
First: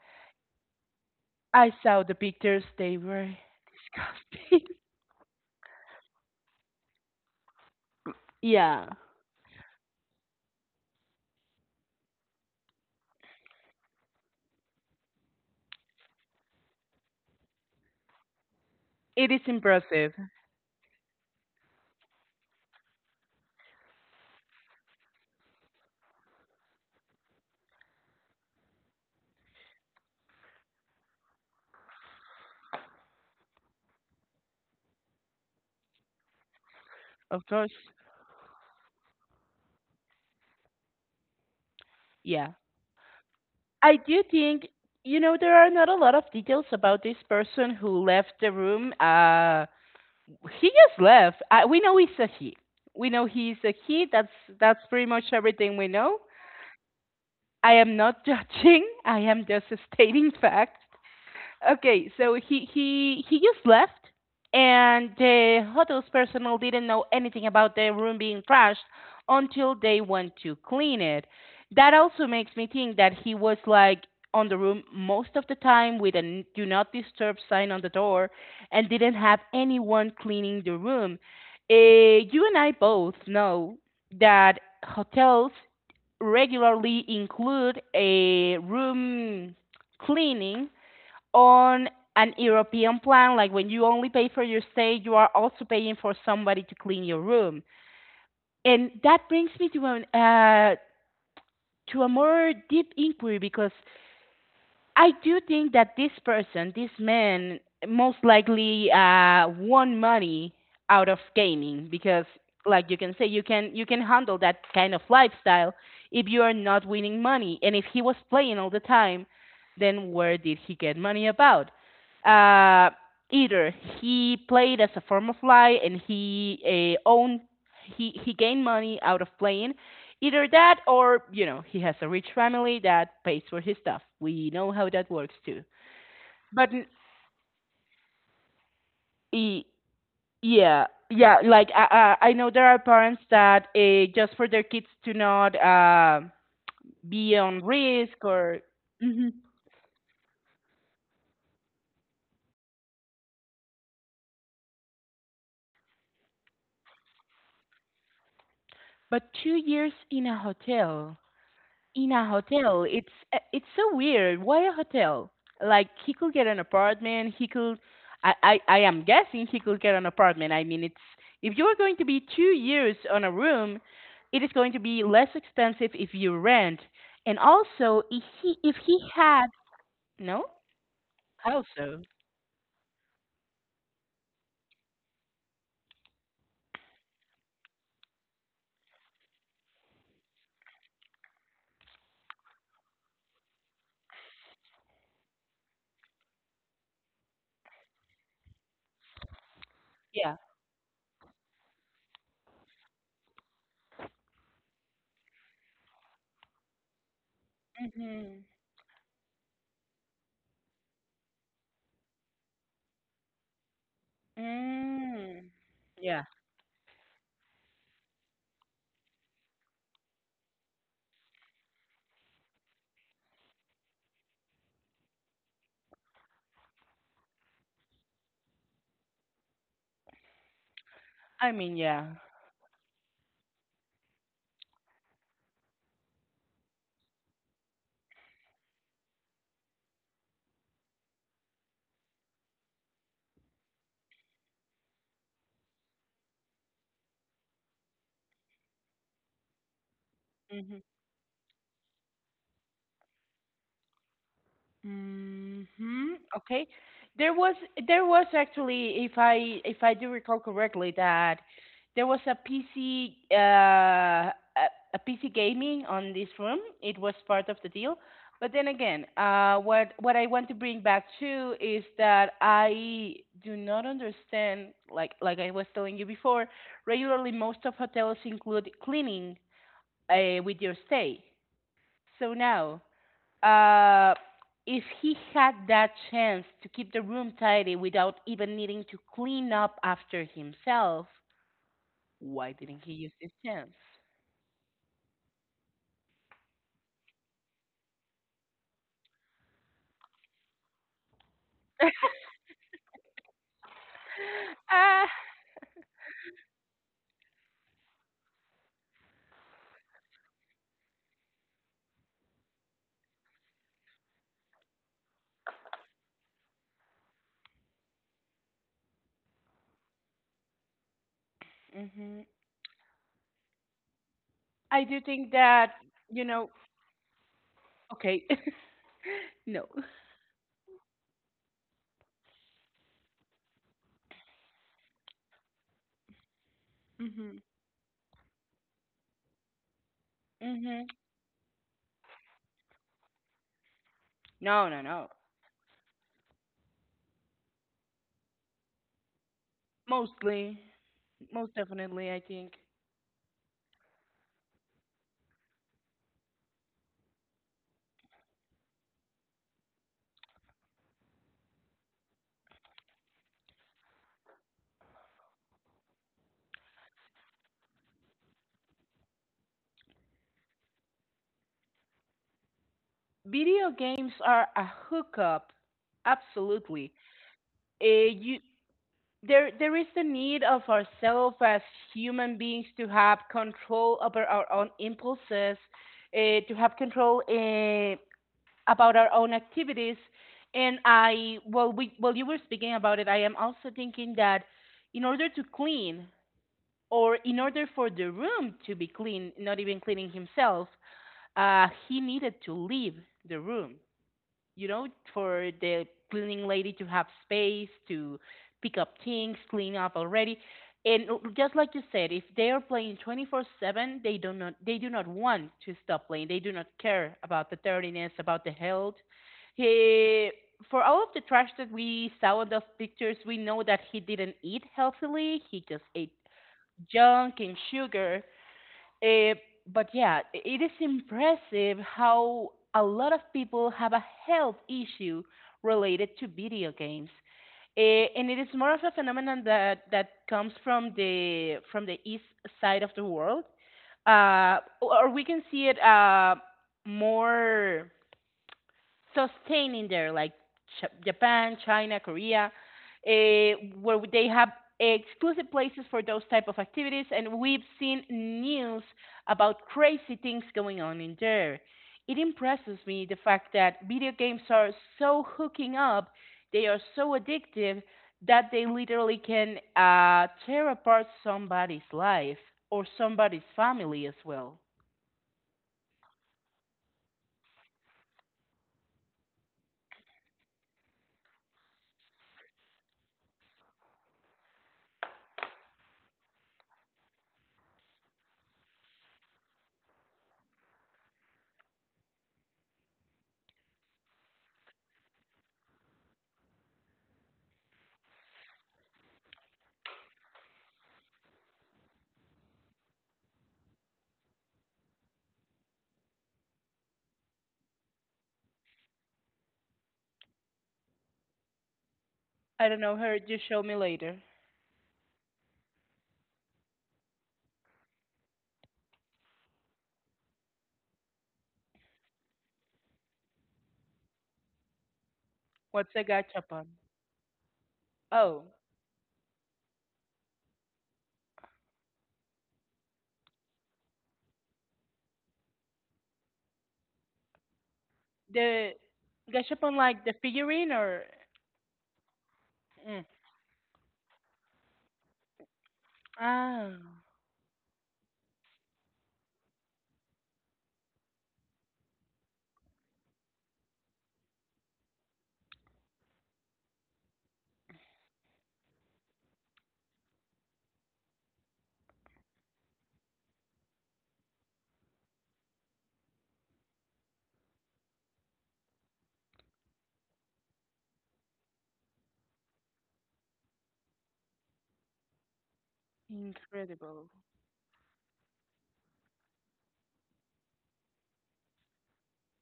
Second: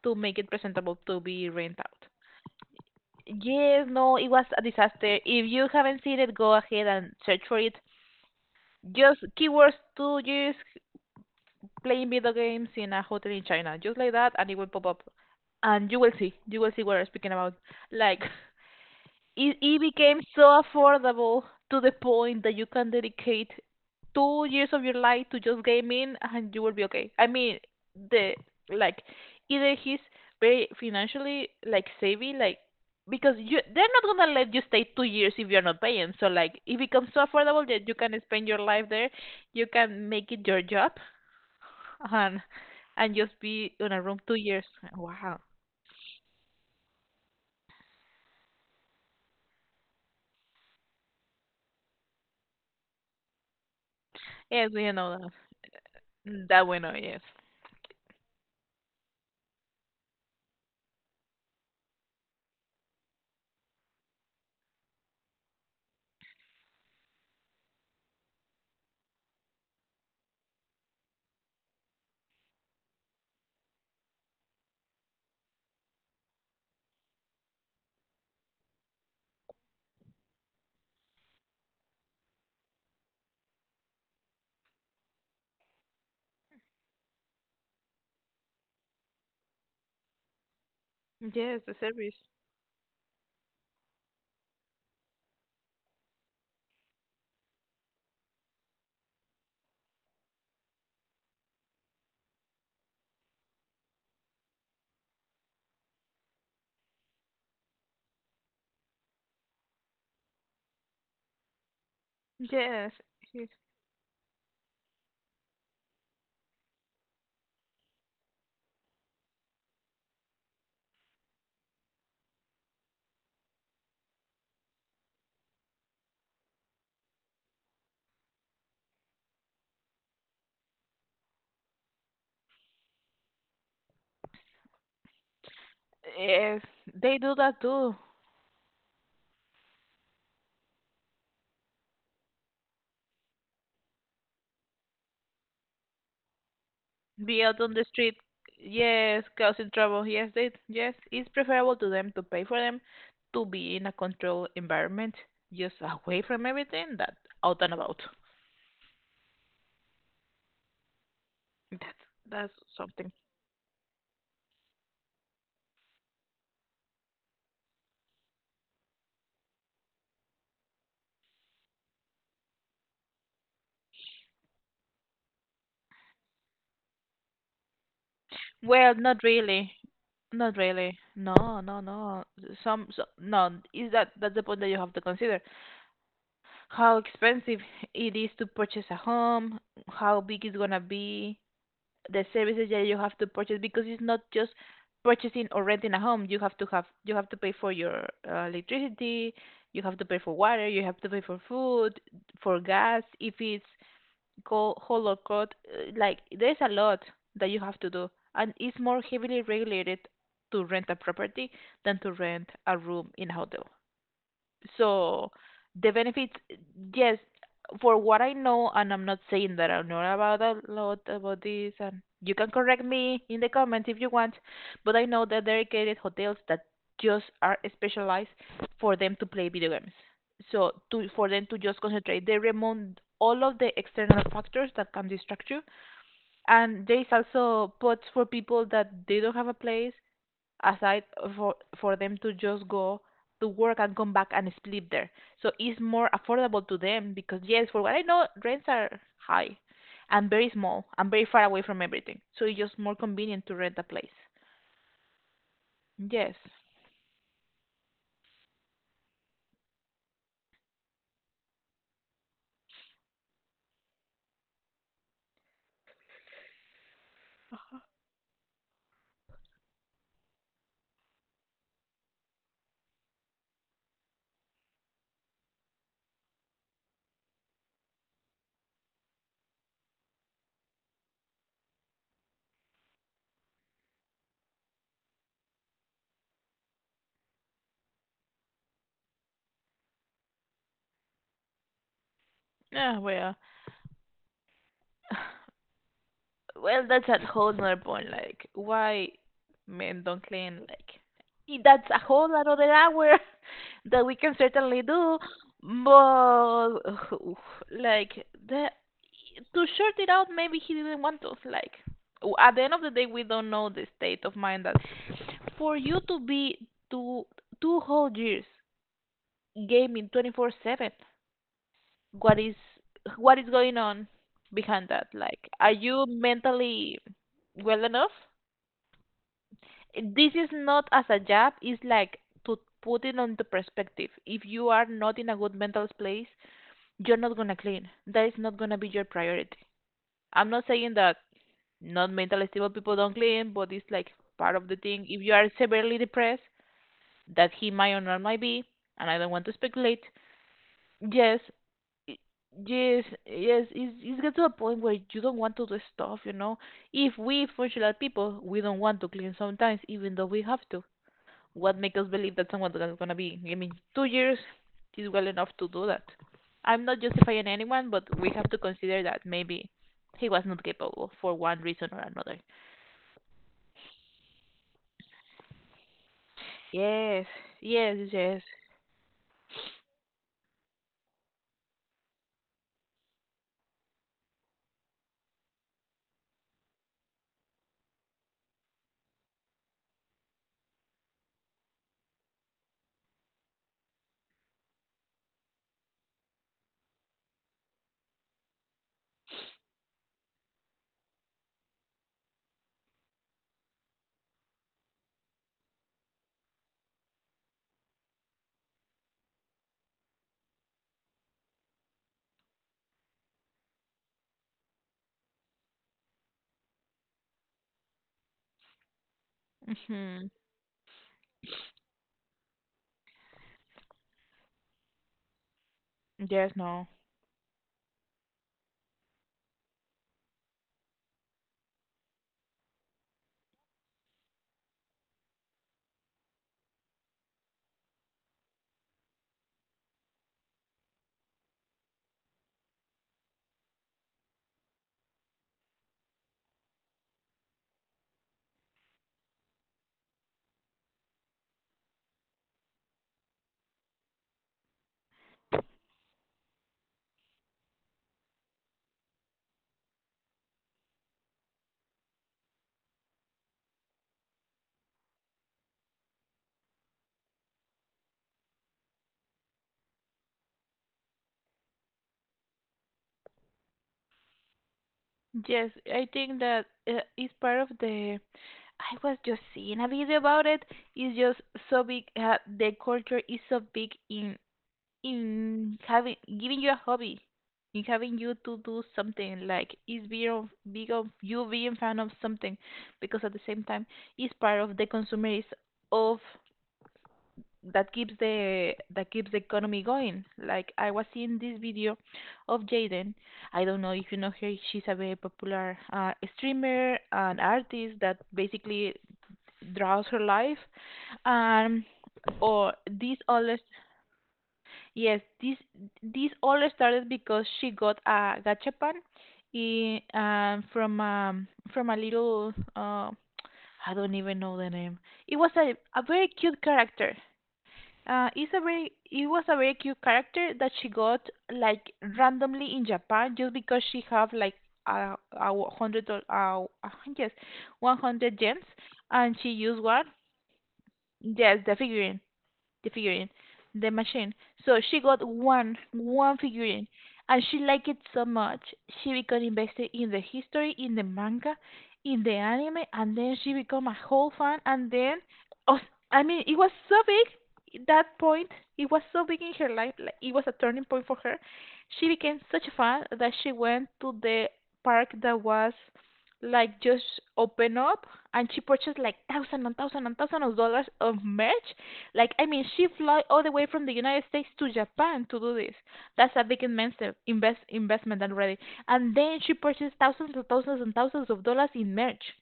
S2: to make it presentable to be
S1: I
S2: rent
S1: saw
S2: out.
S1: the pictures; they were.
S2: Yes, no, it was a disaster. If you haven't seen it, go ahead and search for it.
S1: Yeah,
S2: Just keywords to just playing video games in a hotel in China, just like that, and it will pop up, and you will see what I'm speaking about. Like
S1: it is
S2: it
S1: impressive,
S2: became so affordable to the point that you can dedicate 2 years of your life to just gaming and you will be okay. I mean, the like either he's very financially like savvy, like because you they're not gonna let you stay 2 years if you're not paying. So like it becomes so
S1: of
S2: affordable
S1: course.
S2: that you can spend your life there, you can make it your job and
S1: Yeah,
S2: and just be in
S1: I
S2: a room
S1: do
S2: 2 years.
S1: think, you know,
S2: Wow.
S1: there are not a lot of details about this person who left the room. He just left. We know he's a he. We know he's a he. That's
S2: Yes,
S1: that's
S2: we
S1: pretty
S2: know
S1: much
S2: that.
S1: everything we know.
S2: Mm, that we know, yes.
S1: I am not judging. I am just stating facts. Okay, so he just left, and the hotel's personnel didn't know anything about the room being trashed until they went to clean it. That also makes me think that he was like on the room most of the time with a do not disturb sign on the door and didn't have anyone cleaning the room. You and I both know that hotels regularly include a room cleaning
S2: Yes, the
S1: on
S2: service.
S1: an European plan, like when you only pay for your stay, you are also paying for somebody to clean your room. And that brings me to an to a more deep inquiry because I do think that this person, this man, most likely won money out of gaming because, like
S2: Yes,
S1: you can say,
S2: yes,
S1: you can handle that kind of lifestyle if you are not winning money. And if he was playing all the time, then where did he get money about? Uh, either he played as a form of life and he owned he gained money out of playing. Either that or, you know, he has a rich family that pays for his stuff. We know how that works too.
S2: yes,
S1: But
S2: they do that too.
S1: y- yeah, yeah, like I know there are parents that just for their kids to not be
S2: Be out
S1: on
S2: on the street,
S1: risk or.
S2: yes, causing trouble. Yes, they, yes, it's preferable to them to pay for them to be in a controlled environment, just away from everything that out and about.
S1: But 2 years in a hotel.
S2: That's
S1: In a
S2: that's
S1: hotel.
S2: something.
S1: It's so weird. Why a hotel? Like he could get an apartment. He could. I am guessing he could get an apartment. I mean, it's if you are going to be 2 years on a room, it is going to be less expensive if you rent. And also, if he
S2: Well, not
S1: had
S2: really,
S1: no,
S2: not really. No, no,
S1: also
S2: no. Some, so, no. Is that that's the point that you have to consider? How expensive it is to purchase a home? How big it's gonna be? The services that you have to purchase because it's not just purchasing or renting a home. You have to have you have to pay for your electricity, you have to pay for
S1: yeah,
S2: water, you have to pay for food, for gas. If it's cold, whole or cold, like there's a lot that you have to do,
S1: hmm
S2: and it's more heavily regulated to rent a property than to rent a room in a hotel. So
S1: mm,
S2: the
S1: yeah.
S2: benefits, yes, for what I know, and I'm not saying that I know about a lot about this, and you can correct me in the comments if you want, but I know that there are dedicated hotels that just are specialized for them to play video games. So to for them
S1: I
S2: to
S1: mean,
S2: just
S1: yeah.
S2: concentrate, they remove all of the external factors that can distract you. And there is also pods for people that they don't have a place aside for them to just go to work and come back and sleep there. So it's more affordable to them because yes, for what I know, rents are high and very small and very far away from everything. So it's just more convenient to rent a place.
S1: Mhm.
S2: Yes.
S1: Okay. There was there was actually, if I do recall correctly, that there was a PC, a, PC gaming on this room. It was part of the deal. But then again, what I want to bring back to is that I do not understand, like I was telling you before, regularly most of hotels include cleaning with your stay. So now. Uh, if he had that chance to keep the room tidy without even needing to clean up after himself, why didn't he
S2: Ah,
S1: use this
S2: well.
S1: chance?
S2: Well, that's a whole nother point. Like, why men don't clean? Like, that's a whole another hour that we can certainly
S1: Uh,
S2: do. But like the to short it out, maybe he didn't want us. Like, at the end of the day, we don't know the state of mind that for you to be to 2 whole years gaming 24/7.
S1: hmm.
S2: What is what is going on
S1: I
S2: behind
S1: do
S2: that?
S1: think
S2: Like, are
S1: that,
S2: you
S1: you know,
S2: mentally well enough?
S1: okay, no.
S2: This is not as a job. It's like to put it into perspective. If you are not in a good mental place, you're not
S1: Mhm.
S2: gonna clean. That is not gonna be your priority. I'm not
S1: Hmm.
S2: saying that not mentally stable people don't clean, but it's like part
S1: No,
S2: of the
S1: no, no.
S2: thing. If you are severely depressed, that he might or not might be, and I don't want to speculate.
S1: Mostly,
S2: Yes,
S1: most definitely, I
S2: y-
S1: think.
S2: yes, yes, it's get to a point where you don't want to do stuff, you know. If we functional people, we don't want to clean sometimes, even though we have to. What make us believe that someone's gonna gonna be? I mean, 2 years is well enough to do that. I'm not justifying anyone, but we have to consider that maybe he was not capable for one reason or another.
S1: Video games are a hookup. Absolutely.
S2: Yes, yes,
S1: Uh, you
S2: yes.
S1: there there is the need of ourselves as human beings to have control over our own impulses, to have control about our own activities. And we, while you were speaking about it, I am also thinking that in order to clean, or in order for the room to be clean, not even cleaning himself, he needed to leave the room, you know, for the cleaning lady to have space to pick up things, clean up already. And just like you said, if they are playing 24/7, they do not want to stop playing. They do not care about the dirtiness, about the health. He
S2: Mhm.
S1: for all of the trash that we saw in those pictures, we know that he didn't eat healthily. He just ate
S2: Yes, no.
S1: junk and sugar. Uh, but yeah, it is impressive how a lot of people have a health issue related to video games. And it is more of a phenomenon that comes from the east side of the world, or we can see it more sustaining there, like Japan, China, Korea, eh, where they have exclusive places for those type of activities, and we've seen news about crazy things going on in there. It impresses me the fact that video games are so hooking up, they are so addictive that they literally can tear apart somebody's life or somebody's family as well.
S2: Yes, I think that it's part of the I was just seeing a video about it. It's just so big. The culture is so big in having giving you a hobby, in having you to do something. Like it's being of, big of you being fan of something, because at the same time, it's part of the consumerism of that keeps the economy going. Like I was seeing this video of Jaden. I don't know if you know her. She's a very popular streamer and artist that basically throughout her life um
S1: I
S2: or
S1: don't know, her.
S2: this
S1: You
S2: all
S1: show
S2: is
S1: me later.
S2: yes this all started because she got a gachapan in from a little I don't even know the name. It was
S1: What's a
S2: a very cute
S1: gachapon?
S2: character.
S1: Oh.
S2: It was a very cute character that she got like randomly in Japan just because she have like a hundred or yes 100 gems
S1: The
S2: and she
S1: gashapon
S2: used
S1: like
S2: one.
S1: the figurine or
S2: Yes, the
S1: mm.
S2: figurine, the machine. So she got one
S1: Ah.
S2: figurine, and she liked it so much. She became invested in the history, in the manga, in the anime, and then she became a whole fan. And then, oh, I mean, it was so big. That point, it was so big in her life. Like it was a turning point for her. She became such a fan that she went to the park that was like just open up and she purchased like thousand and thousand and thousand of dollars of merch like, I mean, she fly all the way from the United States to Japan to do this. That's a big
S1: Incredible.
S2: investment already. And then she purchased thousands and thousands and thousands of dollars in merch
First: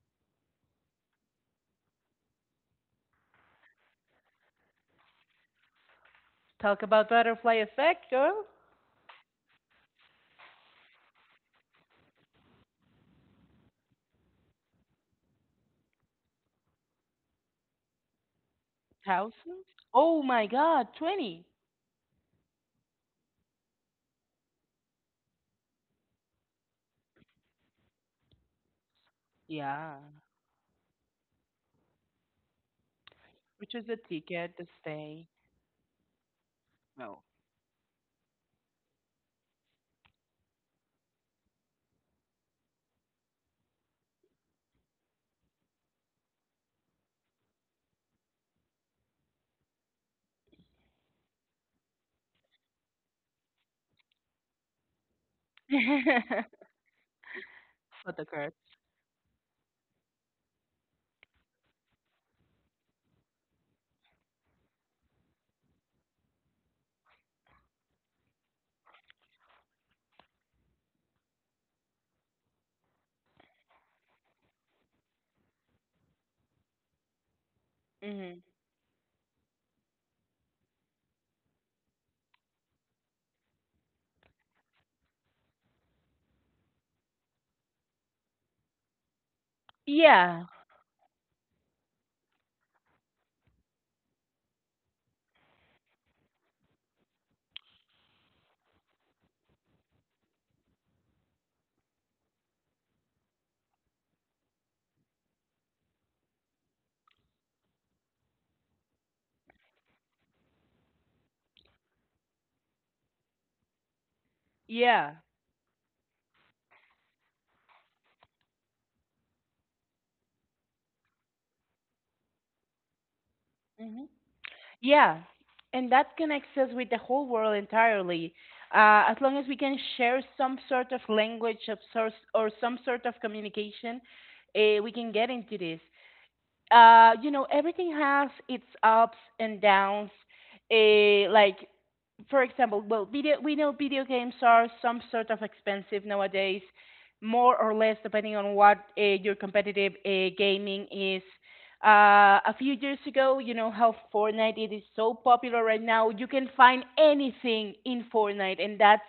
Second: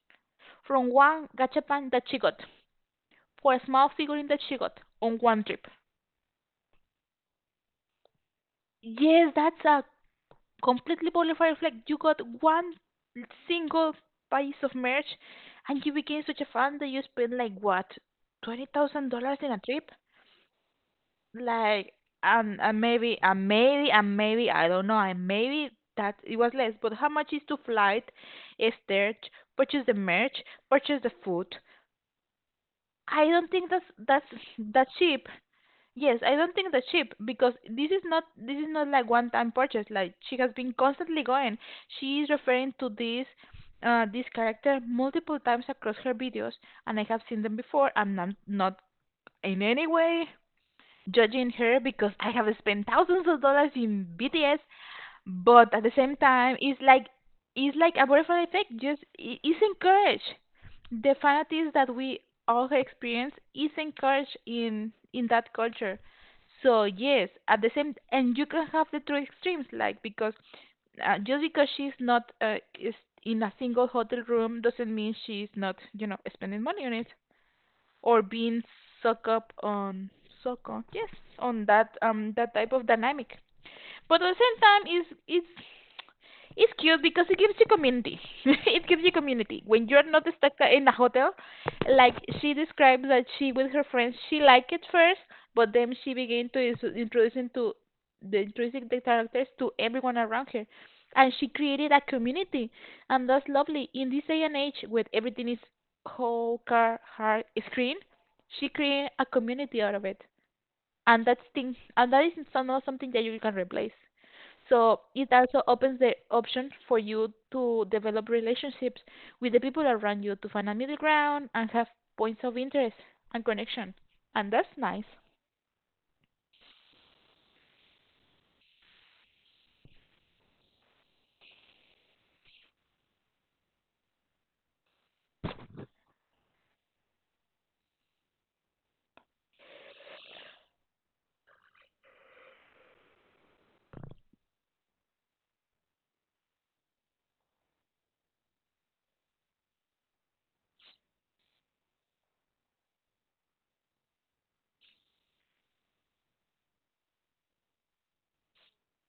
S2: from one gachapan that she got, for a small figurine that she got on one trip.
S1: Talk about butterfly effect, girl.
S2: Yes, that's a completely bonfire flag. You got one single piece of merch, and you became such a fan that you spent like what, $20,000 in a
S1: Thousands?
S2: trip?
S1: Oh my god, 20.
S2: Like and maybe I don't know and maybe that it was less but how much is to flight is there purchase the
S1: Yeah.
S2: merch purchase the food I don't think
S1: Which is
S2: that's
S1: the ticket, the
S2: that cheap
S1: stay,
S2: yes I don't think that's cheap because this is not like one time purchase like she has been constantly going she is referring to this this character multiple times across her videos and I have seen them before I'm not in any way judging her because I have spent thousands of dollars in BTS, but at the same
S1: for
S2: time, it's like a butterfly
S1: Photocard.
S2: effect. It's encouraged. The fanatics that we all experience is encouraged in that culture. So yes, at the same, and you can have the two extremes, like because just because she's not is in a single hotel room doesn't mean she's not you know spending money on it or
S1: Hmm.
S2: being suck up on suck on yes on that that type of dynamic but at the same time is it's cute because it gives you community. It gives you community. When you're not
S1: Yeah,
S2: stuck in a hotel, like she describes that she with her friends, she liked it first, but then she began to introducing the characters to everyone around her, and she created a community, and that's lovely. In this day and age, where everything is whole car hard screen, she created a community out of it and that's thing and that is not something that you can replace so
S1: yeah,
S2: it also opens the option for you to develop relationships with the people around you to find a middle ground and have points of interest and connection
S1: hmm,
S2: and that's nice.
S1: yeah. And that connects us with the whole world entirely. As long as we can share some sort of language of source or some sort of communication, we can get into this. Everything has its ups and downs. Eh, like, for example, well, we know video games are some sort of expensive nowadays, more or less depending on what your competitive gaming is. A few years ago, you know how Fortnite it is so popular right now. You can find anything in Fortnite, and that's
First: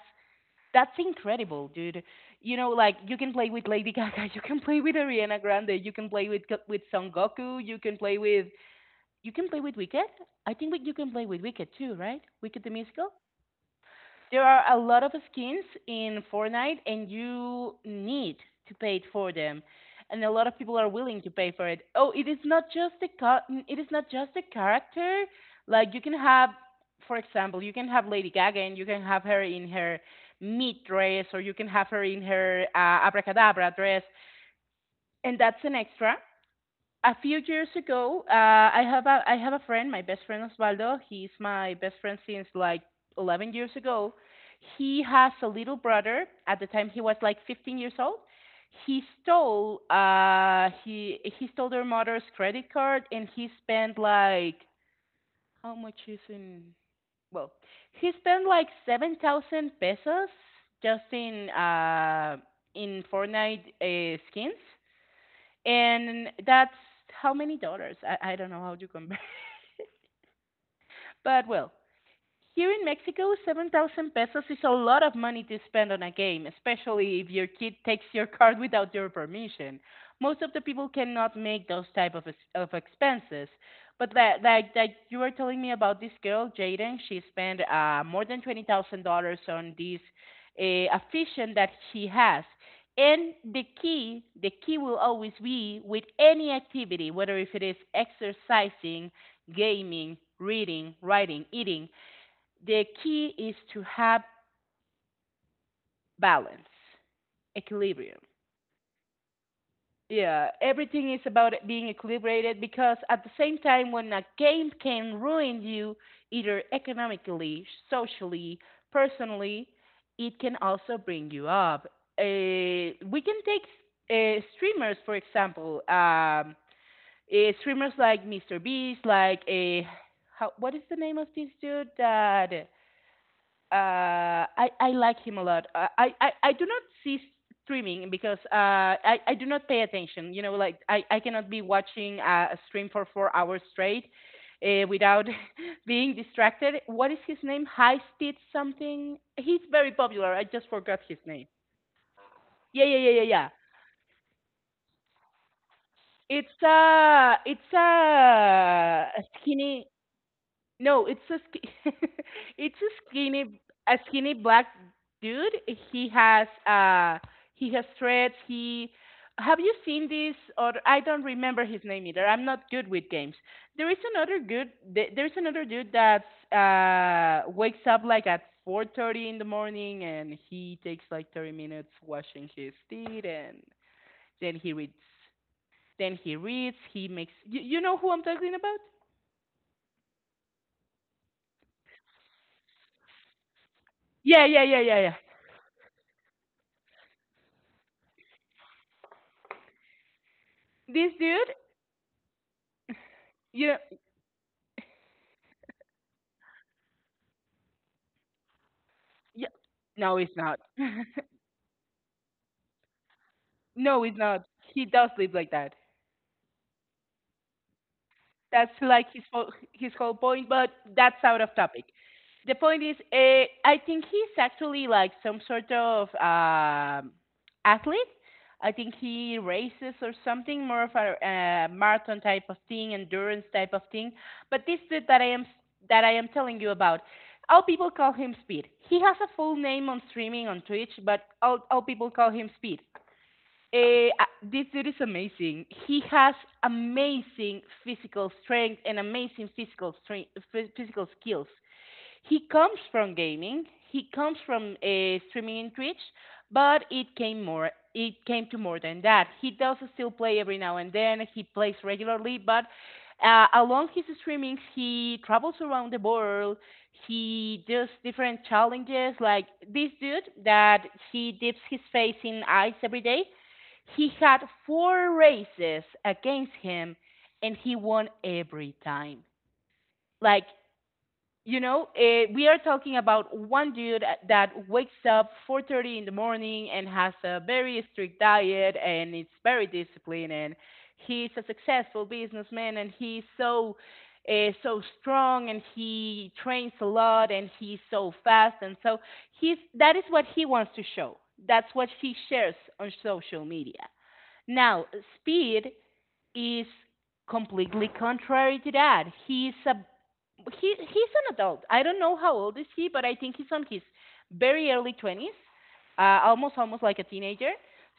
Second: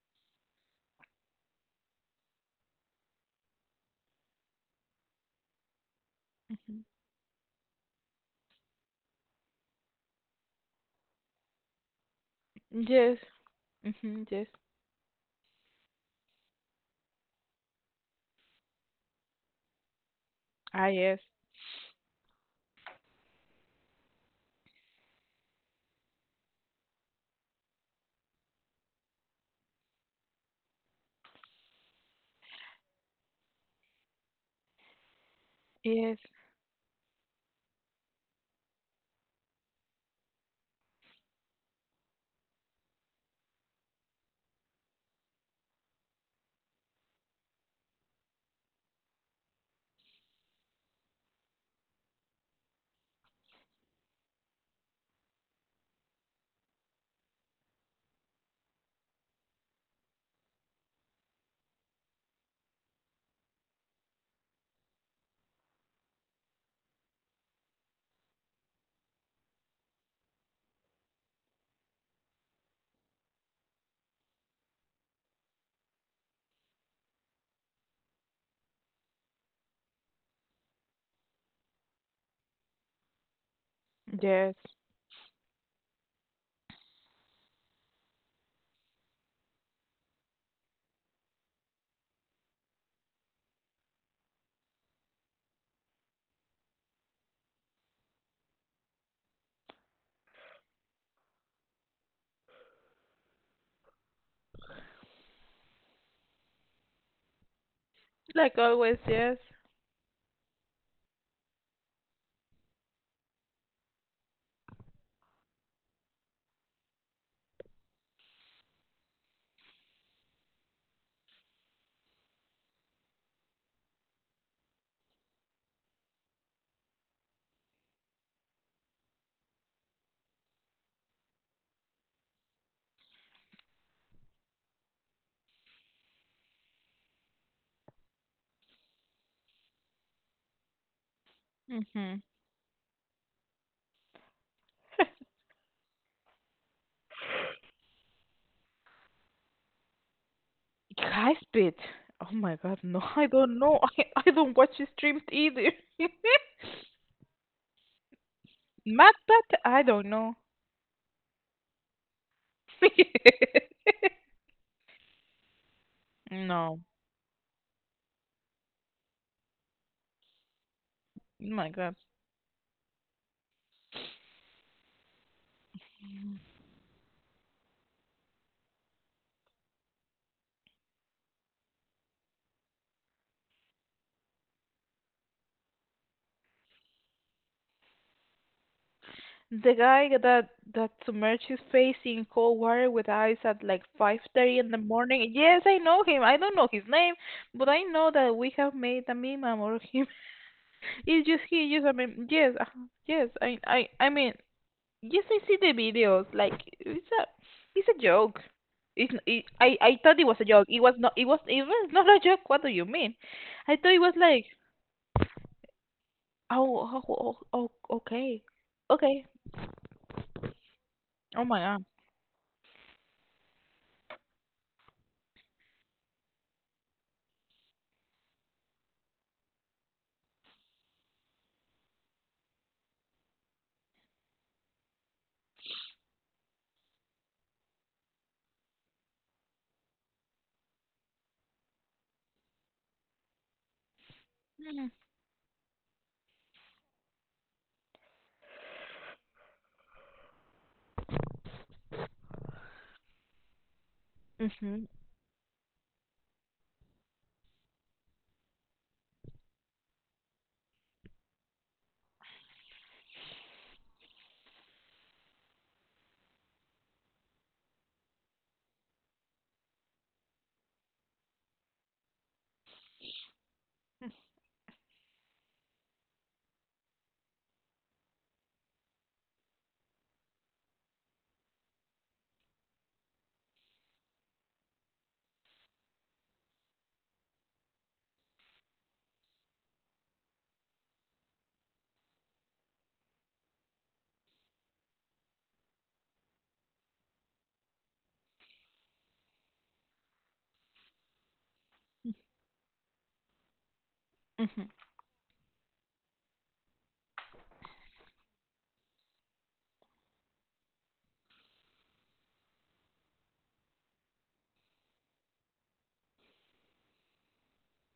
S1: that's incredible, dude. You know, like you can play with Lady Gaga, you can play with Ariana Grande, you can play with Go-
S2: Hmm
S1: with Son Goku, you can play with Wicked. I think we, you can play with Wicked too, right? Wicked the musical.
S2: yes. Hmm
S1: There
S2: yes.
S1: are a lot of skins in Fortnite, and you need to pay for them, and a lot of people
S2: Ah
S1: are
S2: yes,
S1: willing to pay for it. Oh, it is not just the it is not just the character. Like you can have, for example, you can have Lady Gaga, and you can have her in her meat dress, or you can have her in her abracadabra dress, and that's an extra
S2: yes,
S1: a few years ago. I have a friend, my best friend Osvaldo. He's my best friend since like 11 years ago. He has a little brother. At the time, he was like 15 years old. He stole he stole their mother's credit card and he spent like how much is in, well, he spent like 7,000 pesos just in in Fortnite skins, and that's how many dollars? I don't know how to compare, but well, here in Mexico, 7,000 pesos is a lot of money to spend on a game, especially if your kid takes your card without your permission. Most of the people cannot make those type of, expenses. But that,
S2: yes.
S1: that that you were telling me about this girl, Jaden, she spent more than $20,000 on this affection that she has. And the key will always be with any activity, whether if it is exercising, gaming, reading, writing, eating, the key is to have balance, equilibrium.
S2: Like always, yes.
S1: Yeah, everything is about being equilibrated because at the same time, when a game can ruin you, either economically, socially, personally, it can also bring you up. We can take streamers, for example, streamers like Mr. Beast, like a how, what is the name of this dude that I like him a lot. I do not see streaming because I do not pay attention. You know, like I cannot be watching
S2: Hmm.
S1: a stream for 4 hours straight. Without being distracted. What is his name? High Speed something. He's very popular. I just forgot his
S2: High
S1: name.
S2: speed. Oh my god,
S1: Yeah, yeah,
S2: no,
S1: yeah, yeah,
S2: I
S1: yeah.
S2: don't know. I don't watch streams either.
S1: It's a
S2: Mad Macbeth, I
S1: skinny.
S2: don't know.
S1: No, it's a it's a skinny, a skinny black dude. He has
S2: No.
S1: uh he has threads. He, have you seen this? Or I
S2: Oh
S1: don't remember
S2: my
S1: his
S2: God.
S1: name either. I'm not good with games. There is another good there's another dude that wakes up like at 4:30 in the morning and he takes like 30 minutes washing his teeth and then he reads, he makes you, you know who I'm talking about?
S2: The guy that that submerged his face in cold water with eyes at like
S1: Yeah,
S2: 5:30
S1: yeah,
S2: in the
S1: yeah, yeah, yeah.
S2: morning. Yes, I know him. I don't know his name, but I know that we have made a meme about him.
S1: This
S2: It's just
S1: dude,
S2: he, just a meme. Yes, yes.
S1: you know,
S2: I mean, yes, I see the videos. Like it's a joke. It's, n- it,
S1: yeah.
S2: I
S1: No,
S2: thought it
S1: he's
S2: was a
S1: not.
S2: joke. It was not. It was. It was not a joke. What do you mean? I thought it
S1: No,
S2: was
S1: he's not.
S2: like.
S1: He does live like that.
S2: Oh, okay.
S1: That's like
S2: Okay.
S1: his whole point, but that's out
S2: Oh
S1: of
S2: my God.
S1: topic. The point is, I think he's actually like some sort of athlete. I think he races or something, more of a marathon type of thing, endurance type of thing. But this dude that I am telling you about, all people call him Speed. He has a full name on streaming on Twitch, but all people call him Speed. This dude
S2: Mm.
S1: is amazing. He has amazing physical strength, physical skills. He comes from gaming. He comes from
S2: Mhm.
S1: streaming in Twitch, but it came more. It came to more than that. He does still play every now and then. He plays regularly, but along his streamings, he travels around the world. He does different challenges, like this dude that he dips his face in ice every day. He had four races against him, and he won every time. Like you know, we are talking about one dude that wakes up 4:30 in the morning and has a very strict diet and is very disciplined and he's a successful businessman and he's so so strong and he trains a lot and he's so fast and so he's, that is what he wants to show. That's what he shares on social media.
S2: Mhm.
S1: Now, speed is completely contrary to that. He's a he's an adult. I don't know how old is he, but I think he's on his very early 20s, almost like a teenager.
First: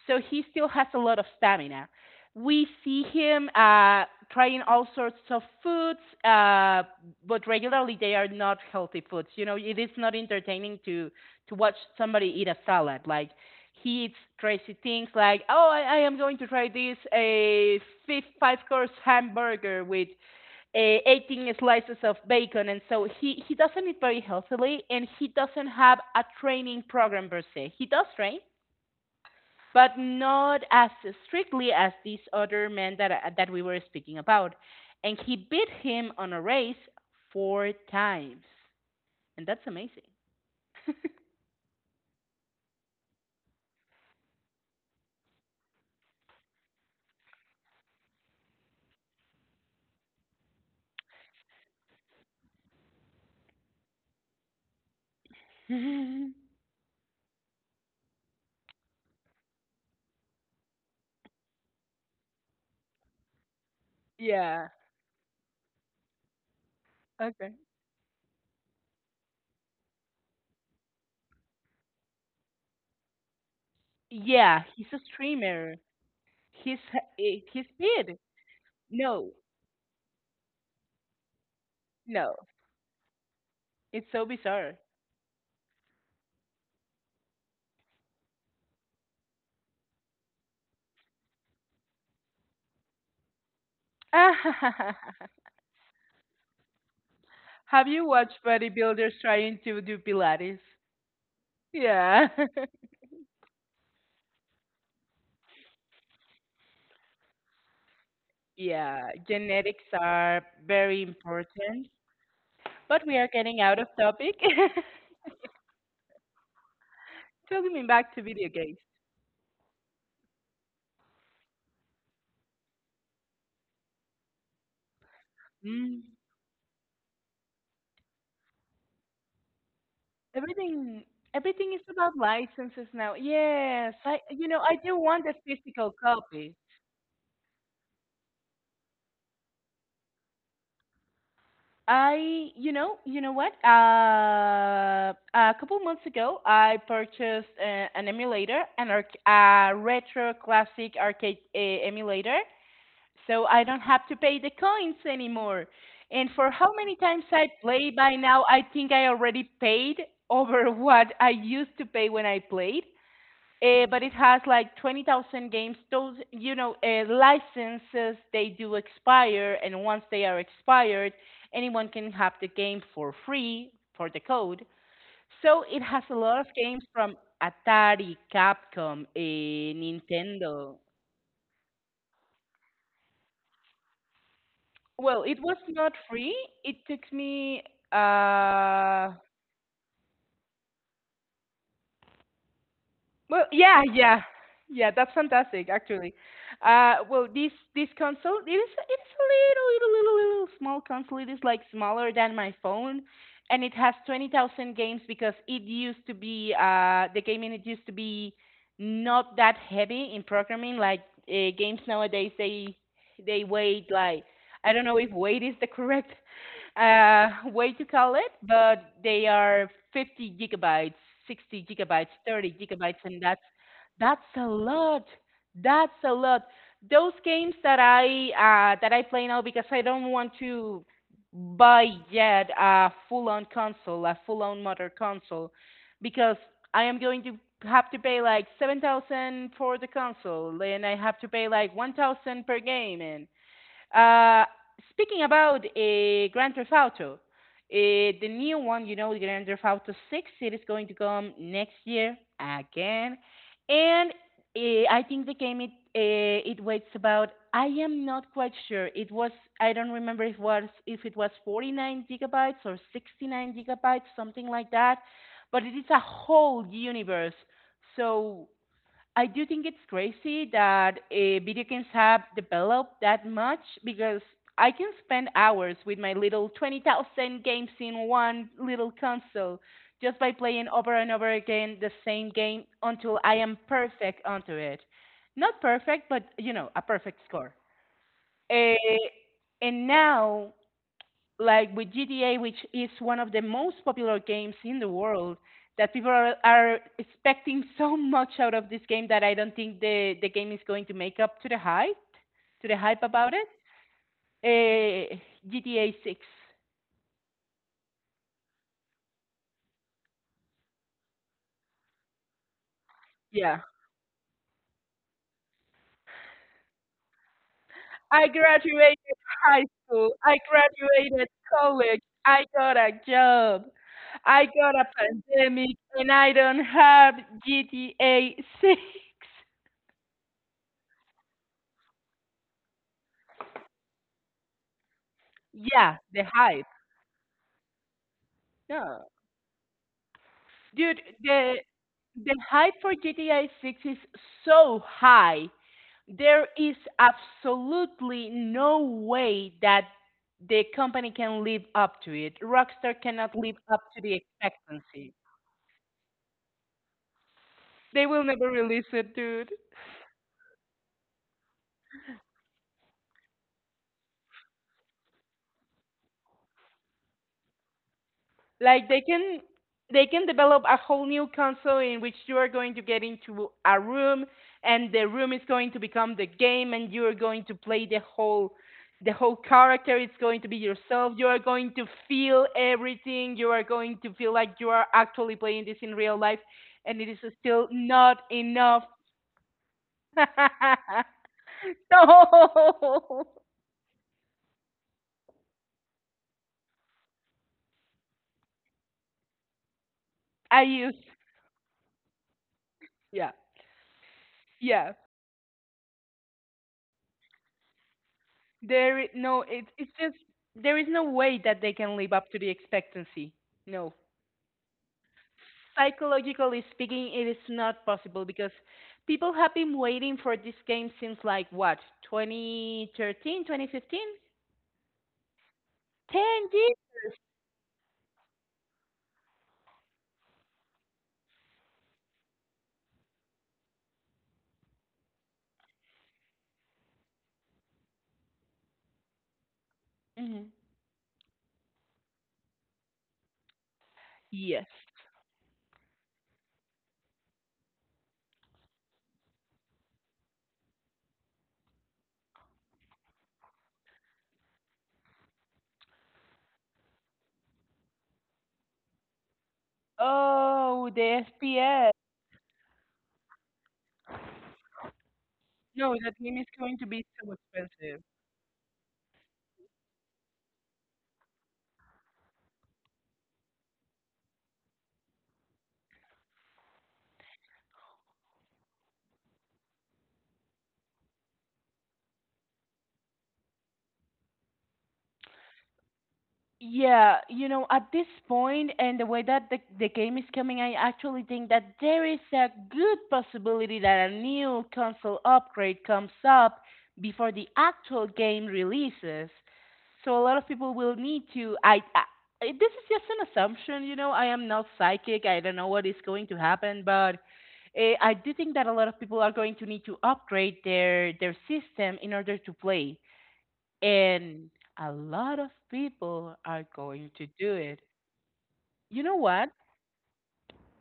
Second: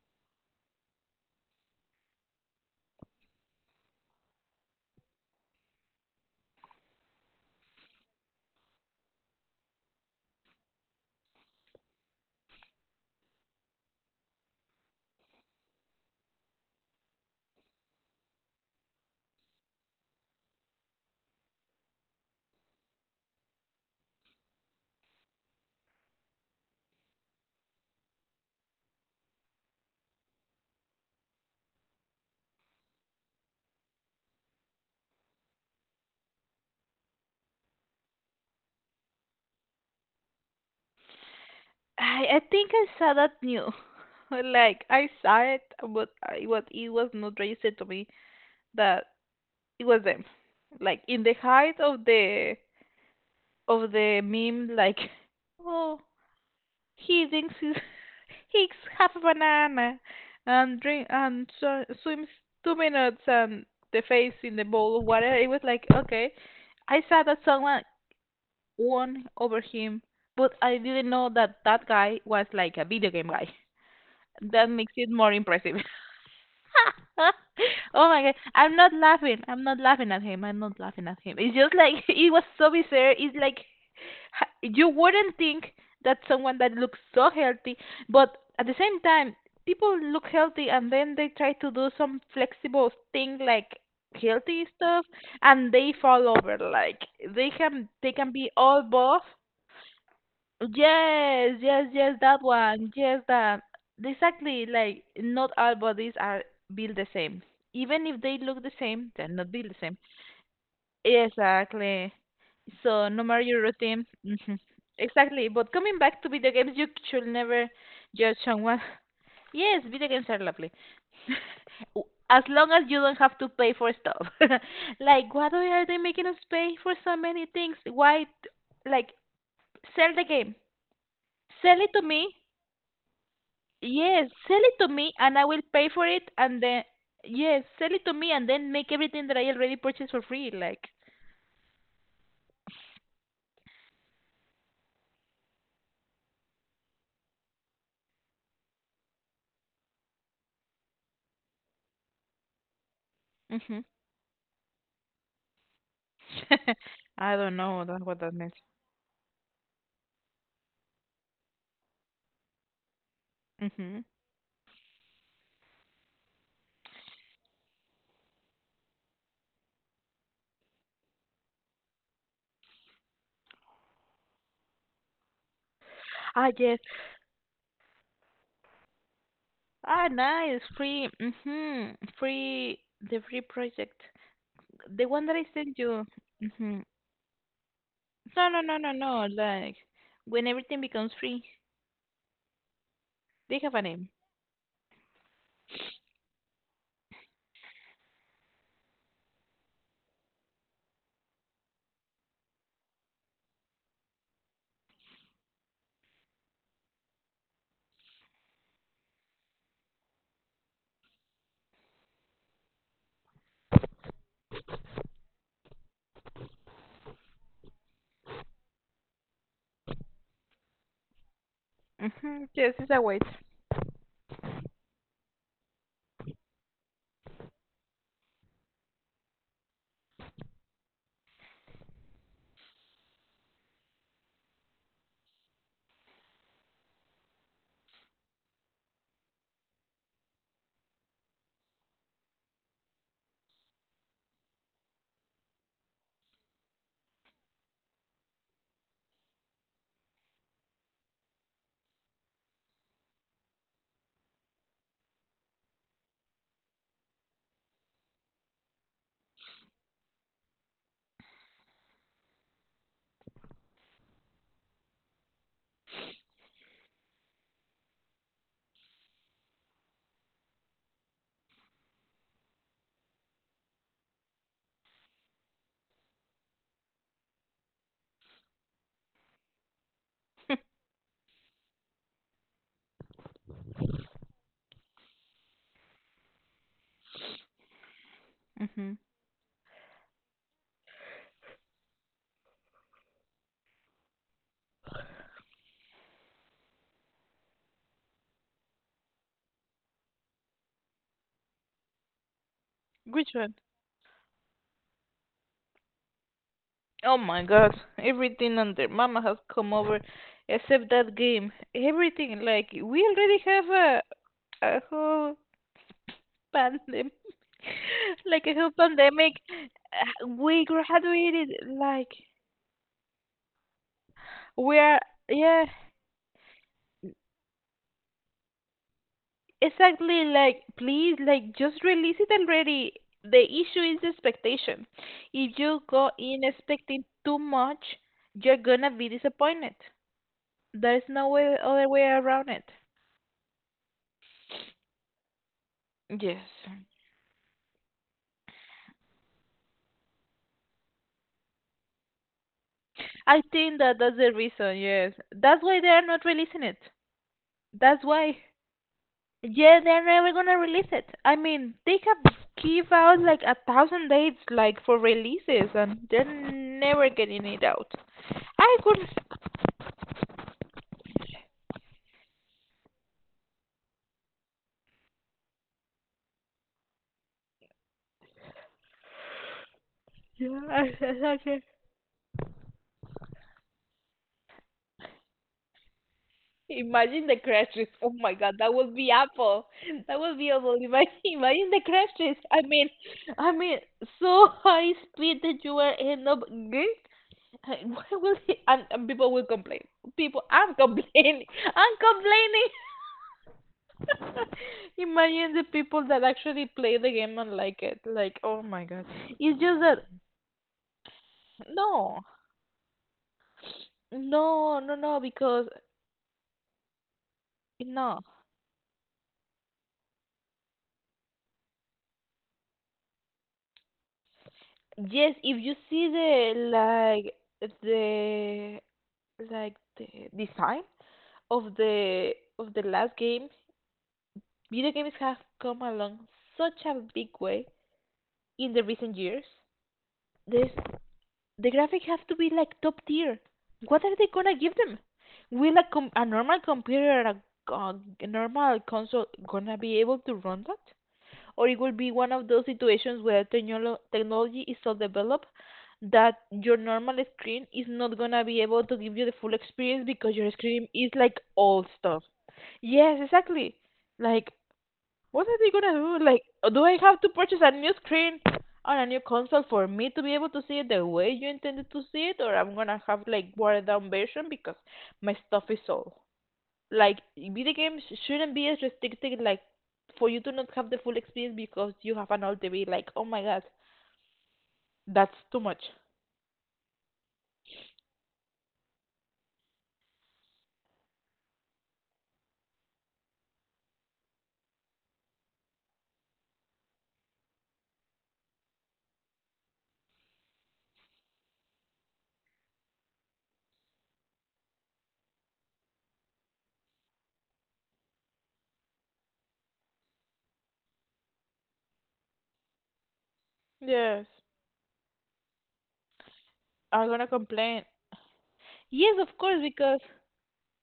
S1: So he still has a lot of stamina. We see him trying all sorts of foods, uh, but regularly they are not healthy foods. You know, it is not entertaining to watch somebody eat a salad. Like he eats crazy things like, oh, I am going to try this a five course hamburger with 18 slices of bacon, and so he doesn't eat very healthily, and he doesn't have a training program per se. He does train, but not as strictly as these other men that we were speaking about. And he beat him on a race four times, and that's amazing.
S2: I think I saw that new. Like I saw it, but I was it was not registered to me that it was them. Like in the height of the meme, like oh. He drinks his, he eats half a banana and drink and so, swims 2 minutes and the face in the
S1: Yeah.
S2: bowl of water. It was like, okay, I saw that
S1: Okay.
S2: someone won over him, but I didn't know that that guy was like a video game guy.
S1: Yeah,
S2: That
S1: he's
S2: makes
S1: a
S2: it more impressive.
S1: streamer. He's he's
S2: Oh
S1: big.
S2: my god, I'm not
S1: No,
S2: laughing. I'm not laughing at him. I'm not laughing at him. It's just like it was
S1: no,
S2: so bizarre. It's like
S1: it's so
S2: ha-
S1: bizarre.
S2: you wouldn't think that someone that looks so healthy, but at the same time, people look healthy and then they try to do some flexible thing like healthy stuff and they fall over like they can
S1: Have you
S2: they can
S1: watched
S2: be all buff.
S1: bodybuilders trying to do Pilates?
S2: Yes, yes, yes,
S1: Yeah.
S2: that one. Yes, that. Exactly. Like, not all bodies are built the same. Even if they look the same,
S1: Yeah,
S2: they're not built the
S1: genetics
S2: same.
S1: are very important,
S2: Exactly.
S1: but
S2: So,
S1: we
S2: no
S1: are
S2: matter
S1: getting
S2: your
S1: out of
S2: routine.
S1: topic.
S2: Mhm. Exactly. But coming back to video games, you should never
S1: Taking me back to
S2: judge
S1: video games.
S2: someone. Yes, video games are lovely. W- as long as you don't have to pay for stuff. Like, why do- are they
S1: Mm.
S2: making us pay for so many things? Why, t- like, sell the game.
S1: Everything everything
S2: Sell
S1: is
S2: it to
S1: about
S2: me.
S1: licenses now. Yes, I,
S2: Yes,
S1: you
S2: sell
S1: know,
S2: it
S1: I
S2: to
S1: do
S2: me
S1: want the
S2: and I will pay
S1: physical
S2: for it
S1: copy.
S2: and then yes, sell it to me and then make everything that I already purchased for free, like.
S1: I you know what? A couple months ago, I purchased an emulator, an a retro classic arcade emulator, so I
S2: Mhm.
S1: don't have to pay the coins anymore. And for how many times
S2: I
S1: I
S2: don't know
S1: play
S2: that
S1: by
S2: what that
S1: now,
S2: means.
S1: I think I already paid over what I used to pay when I played. But
S2: Mhm.
S1: it has like 20,000 games. Those, you know, licenses, they do expire. And once they are expired, anyone can have the game for free, for the code. So it has a lot of
S2: Ah yes.
S1: games from Atari, Capcom,
S2: Ah nice,
S1: Nintendo.
S2: free. Mhm. Free the free project. The
S1: Well,
S2: one that
S1: it
S2: I
S1: was
S2: sent
S1: not
S2: you.
S1: free. It
S2: Mhm.
S1: took me,
S2: No, no, no, no,
S1: uh,
S2: no. Like when everything becomes free,
S1: well,
S2: they have a
S1: yeah,
S2: name.
S1: yeah, yeah. That's fantastic, actually. This this console, it is, it's a little, little, little, little small console. It is like smaller than my phone, and it has 20,000 games because it used to be the gaming it used to be not that heavy in programming. Like games nowadays, they weight like I don't know if weight is the correct way to call it, but they are 50 gigabytes, 60 gigabytes,
S2: Mhm.
S1: 30
S2: Yes, it's a
S1: gigabytes,
S2: wait.
S1: and that's a lot. That's a lot. Those games that I play now because I don't want to buy yet a full-on console, a full-on modern console, because I am going to have to pay like 7,000 for the console, and I have to pay like 1,000 per game, and uh, speaking about Grand Theft Auto, the new one, you know, Grand Theft Auto 6, it is going to come next year again. And I think the game it it waits about. I am not quite sure. It was, I don't remember if was if it was 49 gigabytes or 69 gigabytes, something like that. But it is a whole universe. So I do think it's crazy that video games have developed that much because I can spend hours with my little 20,000 games in one little console just by playing over and over again the same game until I am perfect onto it. Not perfect, but you know, a perfect score. Uh,
S2: Mhm.
S1: and now, like with GTA, which is one of the most popular games in the world, that people are expecting so much out of this game that I don't think the game is going to make up to the hype,
S2: Which
S1: about it.
S2: one?
S1: Uh, GTA 6.
S2: Oh my god, everything under Mama has come over except that game. Everything, like, we already
S1: Yeah.
S2: have a whole pandemic.
S1: I
S2: Like a whole
S1: graduated
S2: pandemic.
S1: high school. I
S2: We
S1: graduated
S2: graduated,
S1: college.
S2: like,
S1: I got a job. I got
S2: we
S1: a
S2: are, yeah,
S1: pandemic, and I don't have GTA 6.
S2: exactly, like, please, like, just release it already. The issue is the expectation. If you
S1: Yeah,
S2: go
S1: the
S2: in
S1: hype.
S2: expecting too much, you're gonna be
S1: No.
S2: disappointed. There's
S1: Dude,
S2: no way,
S1: the
S2: other way
S1: The
S2: around it.
S1: hype for GTA 6 is so high.
S2: Yes.
S1: There is absolutely no way that the company can live up to it. Rockstar cannot
S2: I
S1: live
S2: think
S1: up
S2: that
S1: to
S2: that's
S1: the
S2: the reason, yes.
S1: expectancy.
S2: That's why they are not releasing it. That's
S1: They will
S2: why.
S1: never release it, dude.
S2: Yeah, they're never gonna release it. I mean, they have give out like a thousand dates like for releases and they're never getting it out. I
S1: Like
S2: could
S1: they can develop a whole new console in which you are going to get into a room, and the room is going to become the game, and you are going to play the whole character. It's going to be
S2: yeah,
S1: yourself. You are
S2: okay.
S1: going to feel everything. You are going to feel like you are actually playing this in real life, and it is
S2: Imagine the crash
S1: still
S2: risk. Oh
S1: not
S2: my god, that
S1: enough.
S2: would be Apple. That would be Apple. Imagine, imagine the crash risk. I mean,
S1: No,
S2: I mean, so high speed that you will end up. Hey, why will he? And people will complain. People,
S1: I
S2: I'm
S1: use
S2: complaining. I'm
S1: yeah,
S2: complaining.
S1: yeah.
S2: Imagine the people that actually play the game and like it. Like, oh my
S1: There,
S2: god.
S1: no,
S2: It's
S1: it,
S2: just
S1: it's
S2: that
S1: just there is no way that they can live
S2: no,
S1: up to the expectancy. No,
S2: no, no, no. Because
S1: psychologically speaking, it is not
S2: no.
S1: possible because people have been waiting for this game since like what, 2013, 2015,
S2: Yes, if you see
S1: 10
S2: the
S1: years.
S2: like the the design of the last game, video games have come along such a big way in the recent years.
S1: Hmm.
S2: There's the graphics have to be like top tier. What are they gonna
S1: Yes.
S2: give them? Will a com- a normal computer or a normal console gonna be able to run that? Or it will be one of those situations where technolo- technology is so developed that your normal screen is not gonna be able to give you the full experience because your screen
S1: Oh,
S2: is
S1: the
S2: like old
S1: SPS.
S2: stuff. Yes, exactly. Like what are they gonna
S1: No, that
S2: do?
S1: game
S2: Like,
S1: is going
S2: do
S1: to
S2: I
S1: be
S2: have to
S1: so
S2: purchase a new
S1: expensive.
S2: screen or a new console for me to be able to see it the way you intended to see it, or I'm gonna have like watered down version because my stuff is old. Like, video games shouldn't be as restricted. Like, for you to not have the full experience because you have an old TV. Like, oh my god, that's too much.
S1: Yeah, at this point and the way that the game is coming, I actually think that there is a good possibility that a new console upgrade comes up before the actual game releases. So a lot of people will need to. This is just an assumption. I am not psychic. I don't know what is going to happen, but I do think that a lot of people are going to need to upgrade their system in order to play.
S2: Yes,
S1: And a lot of people are
S2: I'm
S1: going
S2: gonna
S1: to do it.
S2: complain.
S1: You
S2: Yes,
S1: know
S2: of
S1: what?
S2: course, because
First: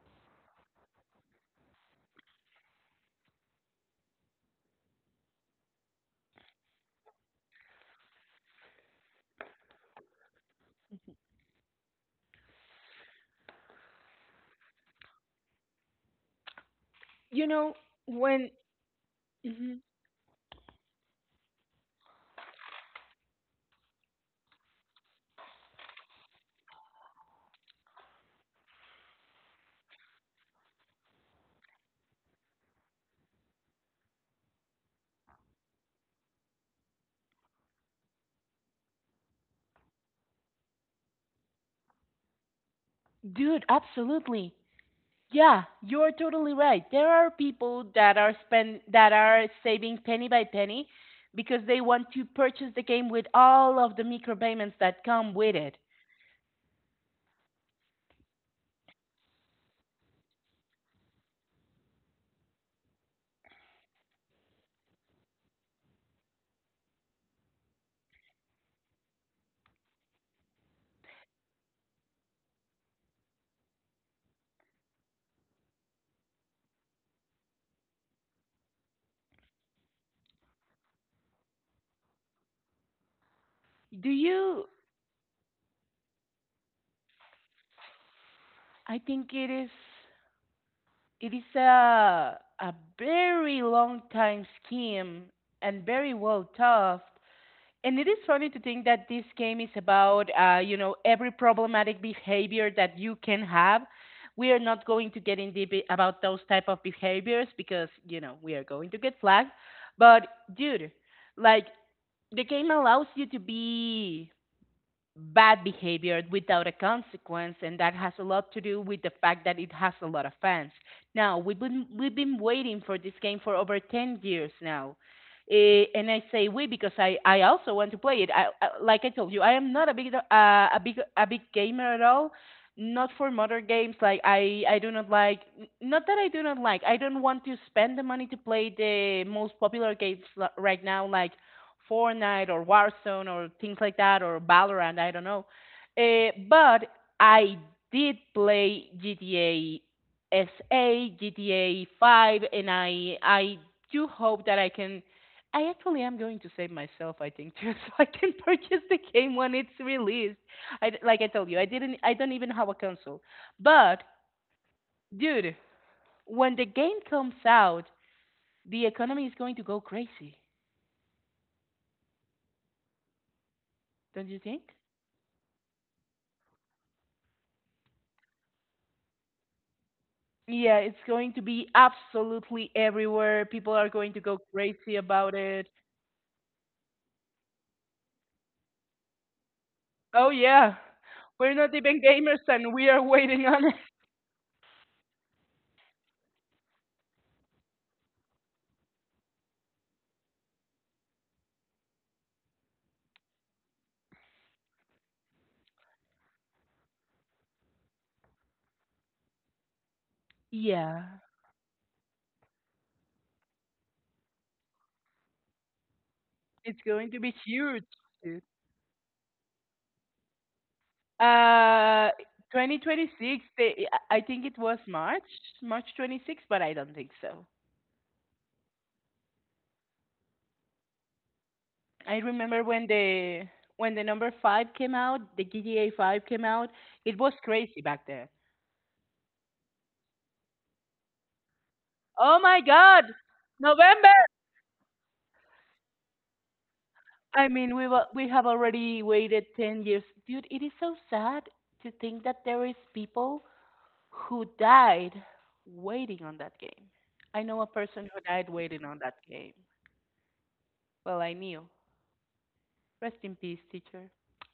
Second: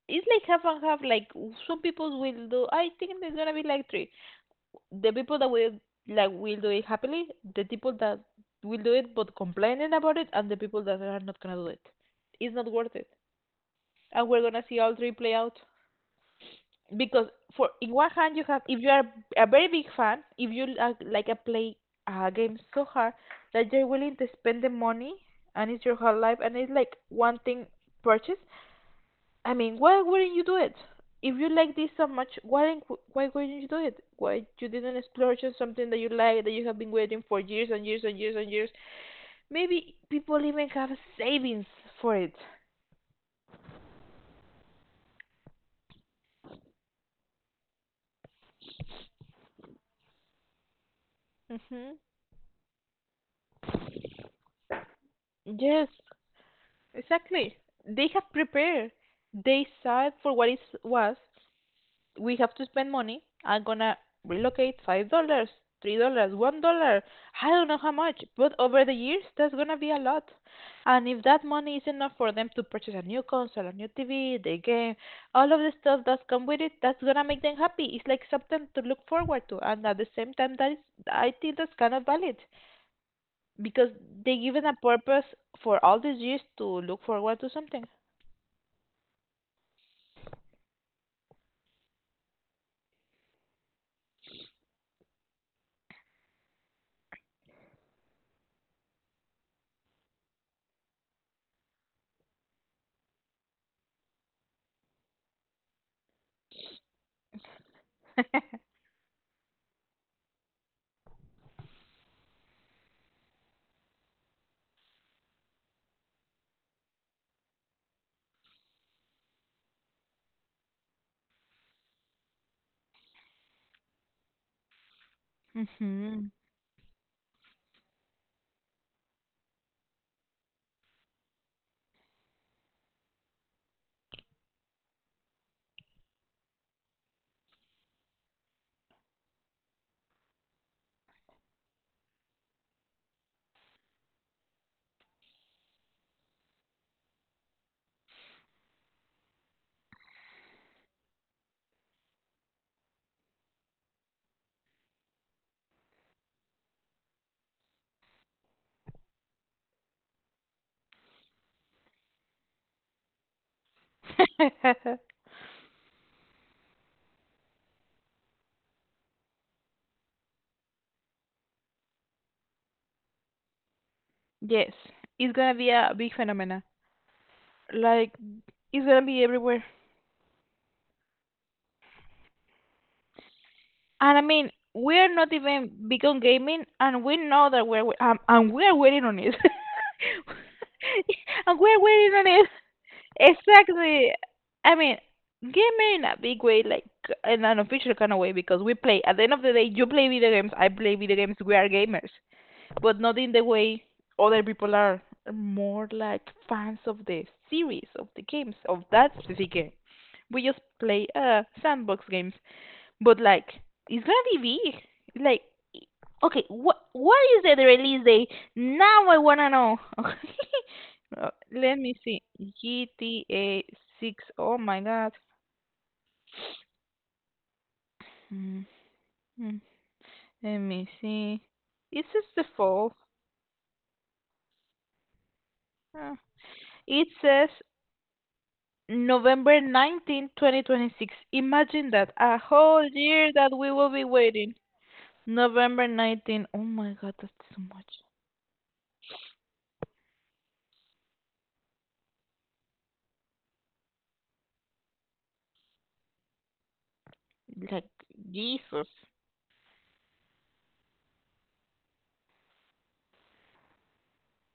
S2: it's like half and half. Like, some people will do. I think there's gonna be like three. The people that will like will do it happily, the people that will do it but complaining about it, and the people that are not gonna do it. It's not worth it, and we're gonna see all three play out because
S1: You
S2: for
S1: know,
S2: in one hand you
S1: when,
S2: have if you are a very
S1: Mhm.
S2: big fan, if you are like a play a game so hard that you're willing to spend the money and it's your whole life and it's like one thing purchased. I mean, why wouldn't you do it? If you like this so much, why didn't- why wouldn't you do it? Why you didn't explore just something that you like that you have been waiting for years and years and years and years? Maybe people even have savings for it.
S1: Dude, absolutely. Yeah, you're totally right. There are people that are spend that are saving penny by penny because they
S2: Hmm.
S1: want to purchase the game with all of the micropayments that come with it.
S2: Yes, exactly. They have prepared. They saw it for what it was, we have to spend money. I'm gonna relocate $5, $3, $1. I don't know how much, but over the years that's gonna be a lot. And if that money is enough for them to purchase a new console, a new TV, the game, all of the stuff that's come with it, that's gonna make them happy. It's like something to look forward to, and at the same time, that is, I think that's kind of valid because
S1: Do
S2: they given
S1: you
S2: a purpose for all these years to look forward to something.
S1: I think it is a very long time scheme and very well thought, and it is funny to think that this game is about every problematic behavior that you can have. We are not going to get in deep, about those type of behaviors because we are going to get flagged, but dude, like, the game allows you to be bad behavior without a consequence, and that has a lot to do with the fact that it has a lot of fans. Now, we've been waiting for this game for over 10 years now. And I
S2: Hmm.
S1: say we because I also want to play it. I like I told you, I am not a big gamer at all. Not for modern games, like I do not like, not that I do not like, I don't want to spend the money to play the most popular games, right now, like Fortnite or Warzone or things like that, or Valorant, I don't know. But I did play GTA SA, GTA 5, and I do hope that I can. I actually am going to save myself, I think, too, so I can purchase the game when it's released. Like I told you, I don't even have a console. But dude, when the game comes out, the economy is going to go crazy, don't you
S2: Yes,
S1: think?
S2: it's gonna be a big phenomenon. Like it's gonna be everywhere.
S1: Yeah, it's going to be absolutely everywhere. People are going
S2: And
S1: to
S2: I
S1: go
S2: mean,
S1: crazy
S2: we're not
S1: about it.
S2: even big on gaming, and we know that we're and we're waiting on it.
S1: Oh, yeah. We're
S2: And
S1: not
S2: we're
S1: even
S2: waiting on
S1: gamers,
S2: it.
S1: and we are waiting on it.
S2: Exactly. I mean, gaming in a big way, like in an official kind of way, because we play. At the end of the day, you play video games. I play video games. We are gamers. But not in the way other people are. More like fans of the series, of the games, of that specific game. We just
S1: Yeah,
S2: play sandbox games, but like it's gonna be big. Like, okay, what
S1: it's going
S2: what
S1: to be
S2: is the
S1: huge,
S2: release date?
S1: dude.
S2: Now I wanna know. Let me
S1: Uh,
S2: see.
S1: 2026,
S2: GTA
S1: I
S2: 6.
S1: think
S2: Oh
S1: it
S2: my
S1: was
S2: god.
S1: March, March 26, but I don't think so.
S2: Mm, mm. Let me see. It
S1: I
S2: says the
S1: remember when
S2: fall.
S1: the number 5 came out, the GTA
S2: Uh,
S1: 5 came out.
S2: It
S1: It was
S2: says
S1: crazy back then.
S2: November 19th, twenty 2026. Imagine that. A
S1: Oh my
S2: whole
S1: god,
S2: year that we will be
S1: November!
S2: waiting. November 19th. Oh my God, that's
S1: I
S2: so
S1: mean,
S2: much.
S1: we have already waited 10 years. Dude, it is so sad to think that there is people who died waiting on that game. I know a
S2: Like,
S1: person who died waiting
S2: Jesus.
S1: on that game. Well, I knew. Rest in peace, teacher.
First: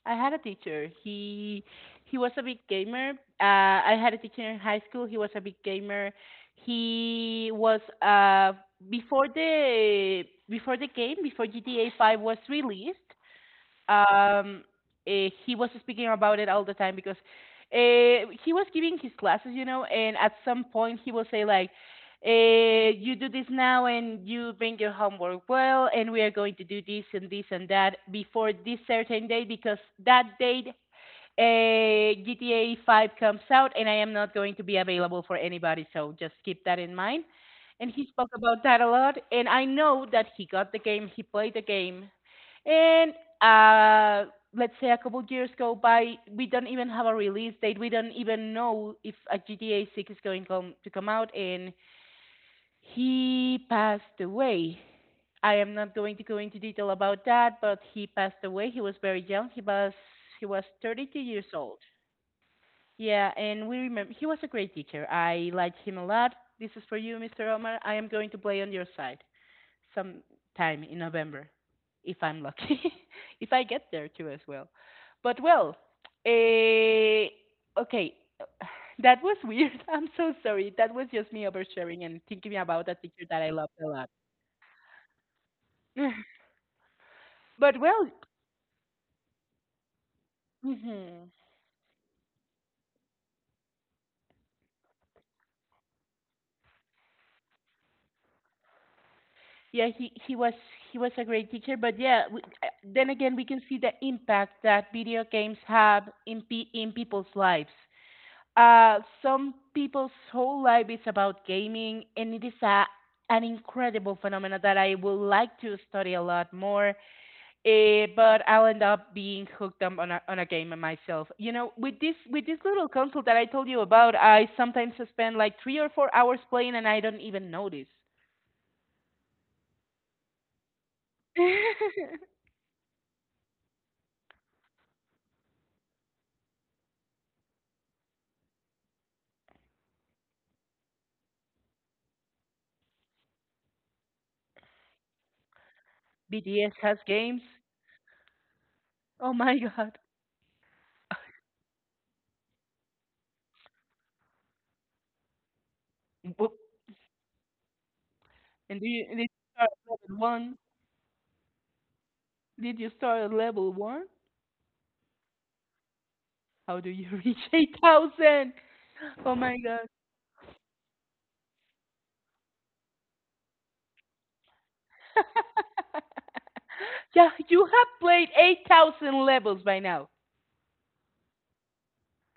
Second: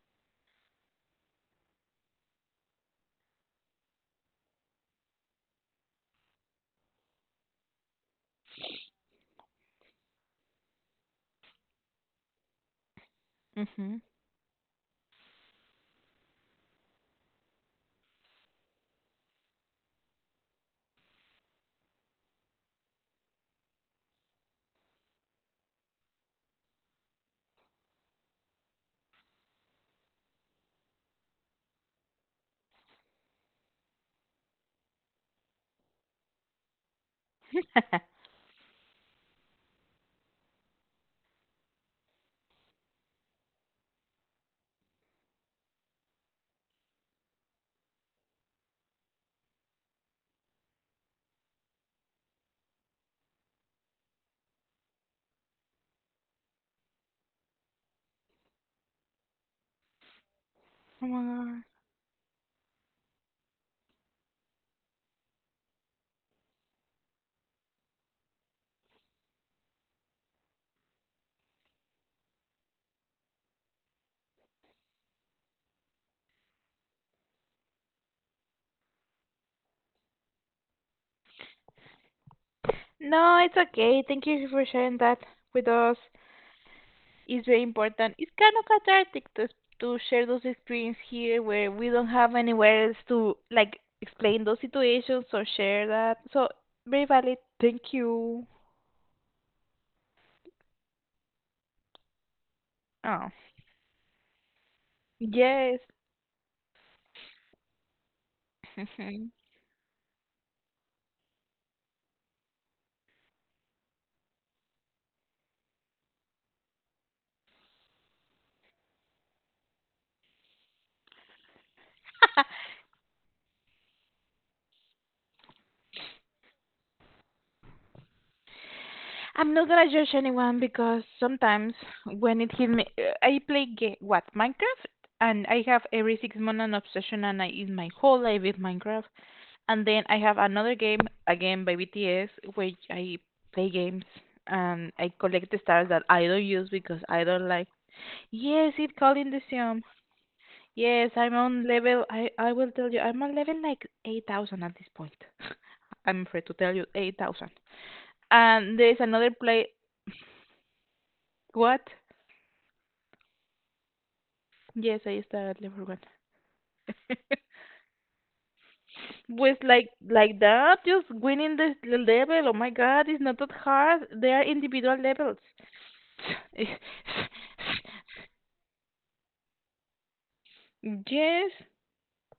S1: I had a teacher. He was a big gamer. I had a teacher in high school. He was a big gamer. He was before the game, before GTA 5 was released.
S2: Mm-hmm.
S1: Um, he was speaking about it all the time because he was giving his classes, and at some point he will say like, "You do this now, and you bring your homework well, and we are going to do this and this and that before this certain date because that date, GTA 5 comes out, and I am not going to be available for anybody, so just keep that in mind." And he spoke about that a lot, and I know that he got the game, he played the game, and let's say a couple of years go by, we don't even have a release date. We don't even know if a GTA 6 is to come out, and he passed away. I am not going to go into detail about that, but he passed away. He was very young. He was
S2: Oh
S1: 32
S2: my
S1: years
S2: God.
S1: old. Yeah, and we remember, he was a great teacher. I liked him a lot. This is for you, Mr. Omar. I am going to play on your side sometime in November, if I'm lucky, if I get there too as well. But well, eh, okay, that was weird. I'm so sorry. That was just me oversharing and thinking about a teacher
S2: No,
S1: that I
S2: it's
S1: loved a
S2: okay.
S1: lot.
S2: Thank you for sharing that with us. It's very
S1: But well,
S2: important. It's kind of cathartic to share those experiences
S1: mhm.
S2: here where we don't have anywhere else to, like, explain those situations or share that. So, very valid. Thank you.
S1: Yeah, he was a great teacher, but yeah, we, then
S2: Oh,
S1: again, we can see the impact that video games
S2: yes.
S1: have in people's lives. Some people's whole life is about gaming, and it is a an incredible phenomenon that I would like to study a lot more. But I'll end up being hooked up on a game myself. With this little console that I told you about, I sometimes spend like 3 or 4 hours playing, and I don't even notice.
S2: I'm not gonna judge anyone because sometimes when it hit me, I play ga what Minecraft, and I have every 6 months an obsession, and I is my whole life with Minecraft. And then I have another game again by BTS, where I play games and I collect the stars that I don't use
S1: BDS has
S2: because I
S1: games.
S2: don't like. Yes, it calling
S1: Oh
S2: the
S1: my
S2: sim.
S1: god.
S2: Yes, I'm on level. I will tell you, I'm on level like 8,000 at this point. I'm afraid to
S1: Well,
S2: tell you 8,000. And
S1: and
S2: there's
S1: did you
S2: another play.
S1: start at level one?
S2: What?
S1: Did you start at level one?
S2: Yes, I started for one.
S1: How do you reach 8,000? Oh
S2: Pues
S1: my god.
S2: like that, just winning this level. Oh my God, it's not that hard. They are individual levels.
S1: Yeah, you have played 8,000 levels by now.
S2: Yes,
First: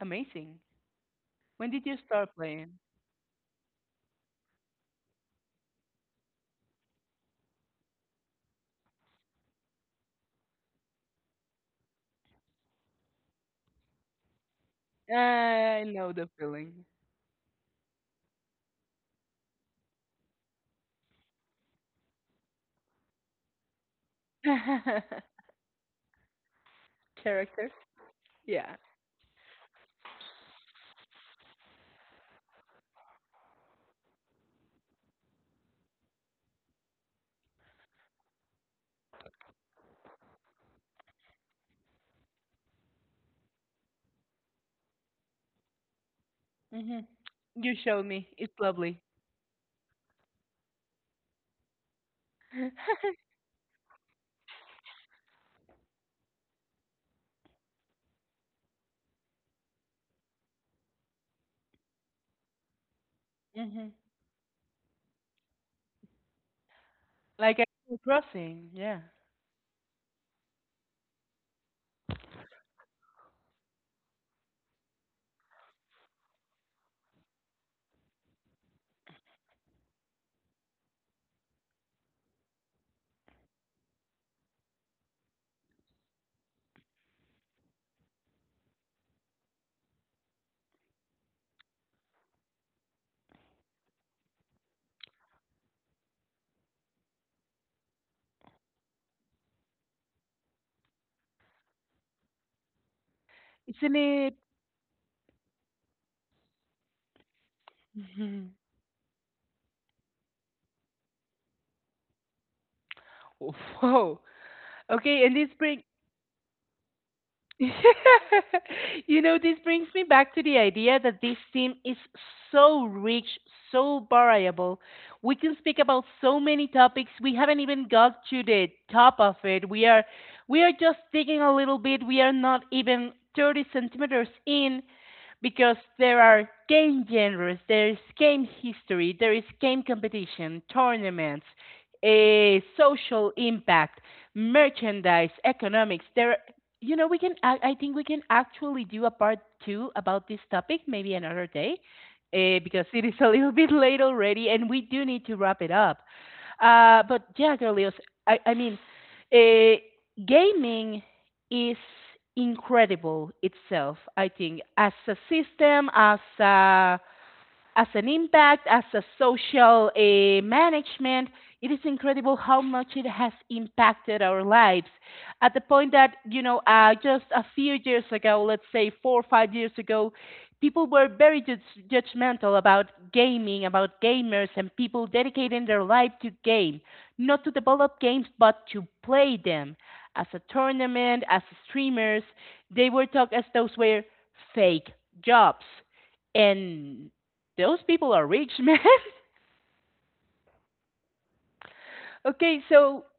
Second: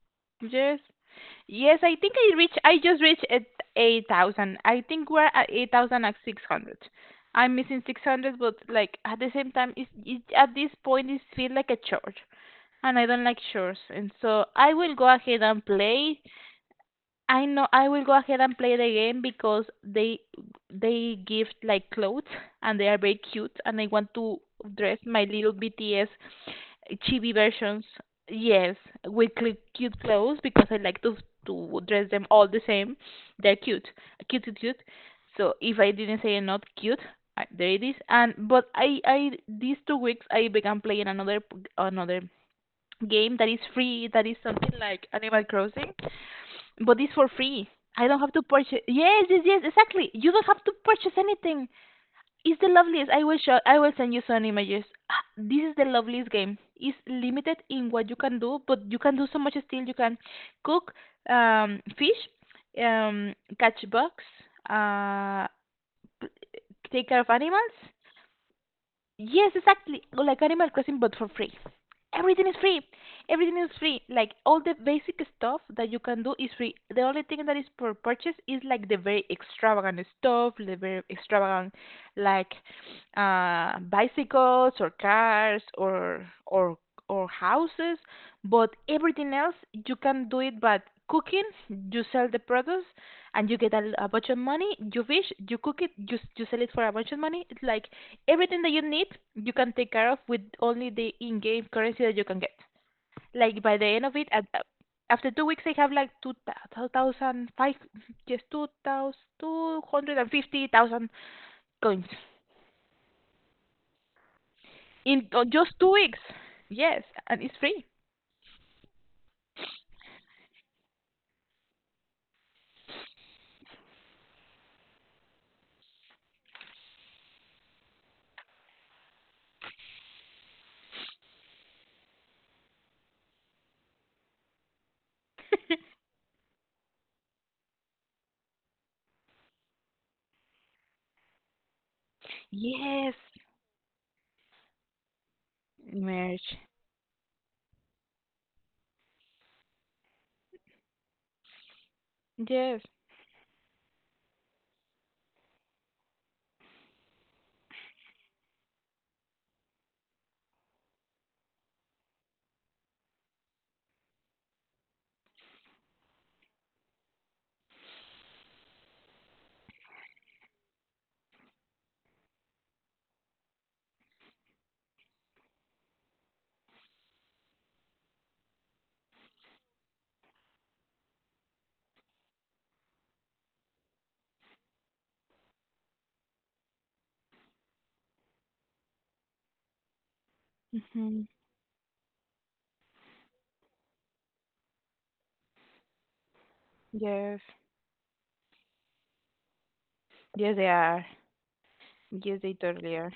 S1: Amazing.
S2: yes,
S1: When
S2: yes.
S1: did
S2: I
S1: you
S2: think
S1: start
S2: I reach. I
S1: playing?
S2: just reached at 8,000. I think we're at 8,600. I'm missing 600, but like at the same time, it's, it at this point it feels like a chore, and I don't like chores. And so I will go ahead and
S1: I know
S2: play.
S1: the feeling.
S2: I know I will go ahead and play the game because they give like clothes and they are very cute and I want to dress my little BTS chibi
S1: Character.
S2: versions.
S1: Yeah.
S2: Yes, with cl- cute clothes because I like to dress them all the same. They're cute, cute, cute, cute. So if I didn't say not cute, I, there it is. And but I these 2 weeks I began playing another p- another game that is free that is something like Animal Crossing,
S1: Hmm.
S2: but it's for free.
S1: You showed
S2: I don't
S1: me.
S2: have to
S1: It's
S2: purchase.
S1: lovely.
S2: Yes, yes, yes, exactly. You don't have to purchase anything. It's the loveliest. I will show. I will send you some images. Ah, this is the loveliest game. It's limited in what you can do, but you can do so much still. You can cook, fish, um, catch
S1: Hmm.
S2: bugs, uh, p- take care of
S1: Like
S2: animals.
S1: Animal Crossing. Yeah.
S2: Yes, exactly. Like Animal Crossing, but for free. Everything is free. Everything is free. Like all the basic stuff that you can do is free. The only thing that is for purchase is like the very extravagant stuff, the very extravagant like bicycles or cars or or houses. But everything else you can do it but cooking, you sell the products and you get a bunch of money, you fish, you cook it, you s- you sell it for a bunch of money. It's like everything that you need you can take care of with only the in-game currency that you can get. Like by the
S1: Isn't
S2: end of it,
S1: it?
S2: at, after 2 weeks, I have like 2,005, just two thousand two hundred and fifty thousand coins
S1: Whoa. Okay,
S2: in
S1: and this
S2: just
S1: brings
S2: 2 weeks. Yes, and it's free.
S1: this brings me back to the idea that this theme is so rich, so variable. We can speak about so many topics. We haven't even got to the top of it. We are just digging a little bit. We are not even 30 centimeters in, because there are game genres, there is game history, there is game competition, tournaments, a
S2: Yes,
S1: social impact, merchandise, economics. There,
S2: merch.
S1: we can. I think we can actually do a part two about this topic, maybe another day,
S2: Yes,
S1: because it is a little bit late already, and we do need to wrap it up. But yeah, Carlios, I mean, uh, gaming is incredible itself, I think, as a system, as a as an impact, as a social, management. It is incredible how much it has impacted our lives. At the point that, just a few years ago, let's say 4 or 5 years ago, people were very judgmental about gaming, about gamers, and people dedicating their life to game, not to develop games, but to play them. As a tournament,
S2: hmm.
S1: as streamers, they were talked as those were fake jobs, and
S2: Yes.
S1: those people are rich, man.
S2: Yes, they are. Yes, they
S1: Okay,
S2: totally
S1: so
S2: are.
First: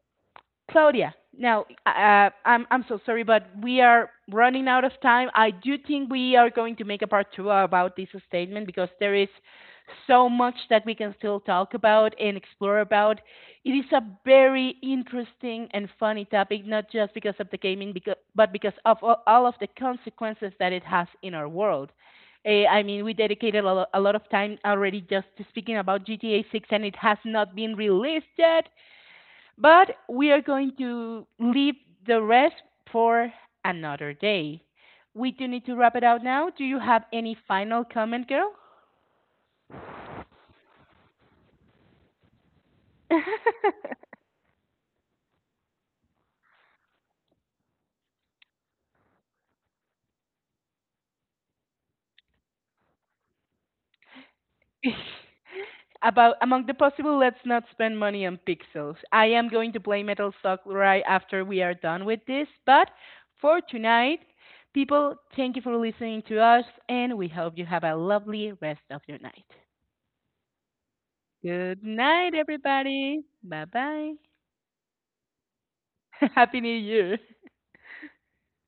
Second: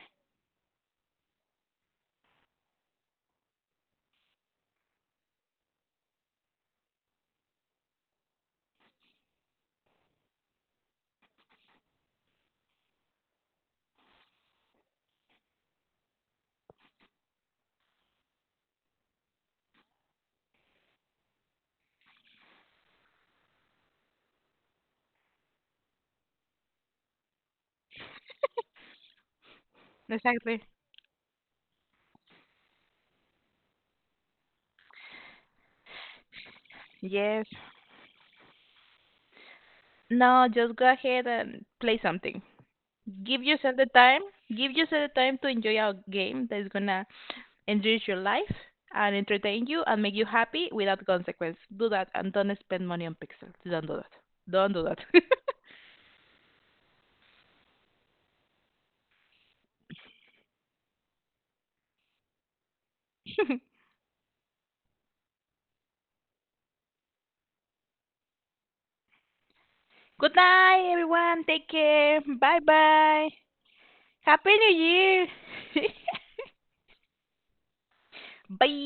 S1: Claudia, now, I'm so sorry, but we are running out of time. I do think we are going to make a part two about this statement because there is so much that we can still talk about and explore about. It is a very interesting and funny topic, not just because of the gaming, but because of all of the consequences that it has in our world. I mean, we dedicated a lot of time already just to speaking about GTA 6, and it has not been released yet. But we are
S2: Exactly.
S1: going to leave the rest for another day. We do need to wrap it out now. Do you have any
S2: Yes.
S1: final comment, girl?
S2: Now just go ahead and play something. Give yourself the time, give yourself the time to enjoy a game that is gonna enrich your life and entertain you and make you happy without consequence. Do that and don't spend money on pixels. Don't do that, don't do that.
S1: About among the possible, let's not spend money on pixels. I am going to play Metal Slug right after we are done with this, but for tonight, people, thank you for listening to us, and we hope you have a lovely rest of your night.
S2: Good night everyone, take
S1: Good
S2: care,
S1: night,
S2: bye
S1: everybody.
S2: bye.
S1: Bye bye.
S2: Happy New Year.
S1: Happy New Year.
S2: Bye.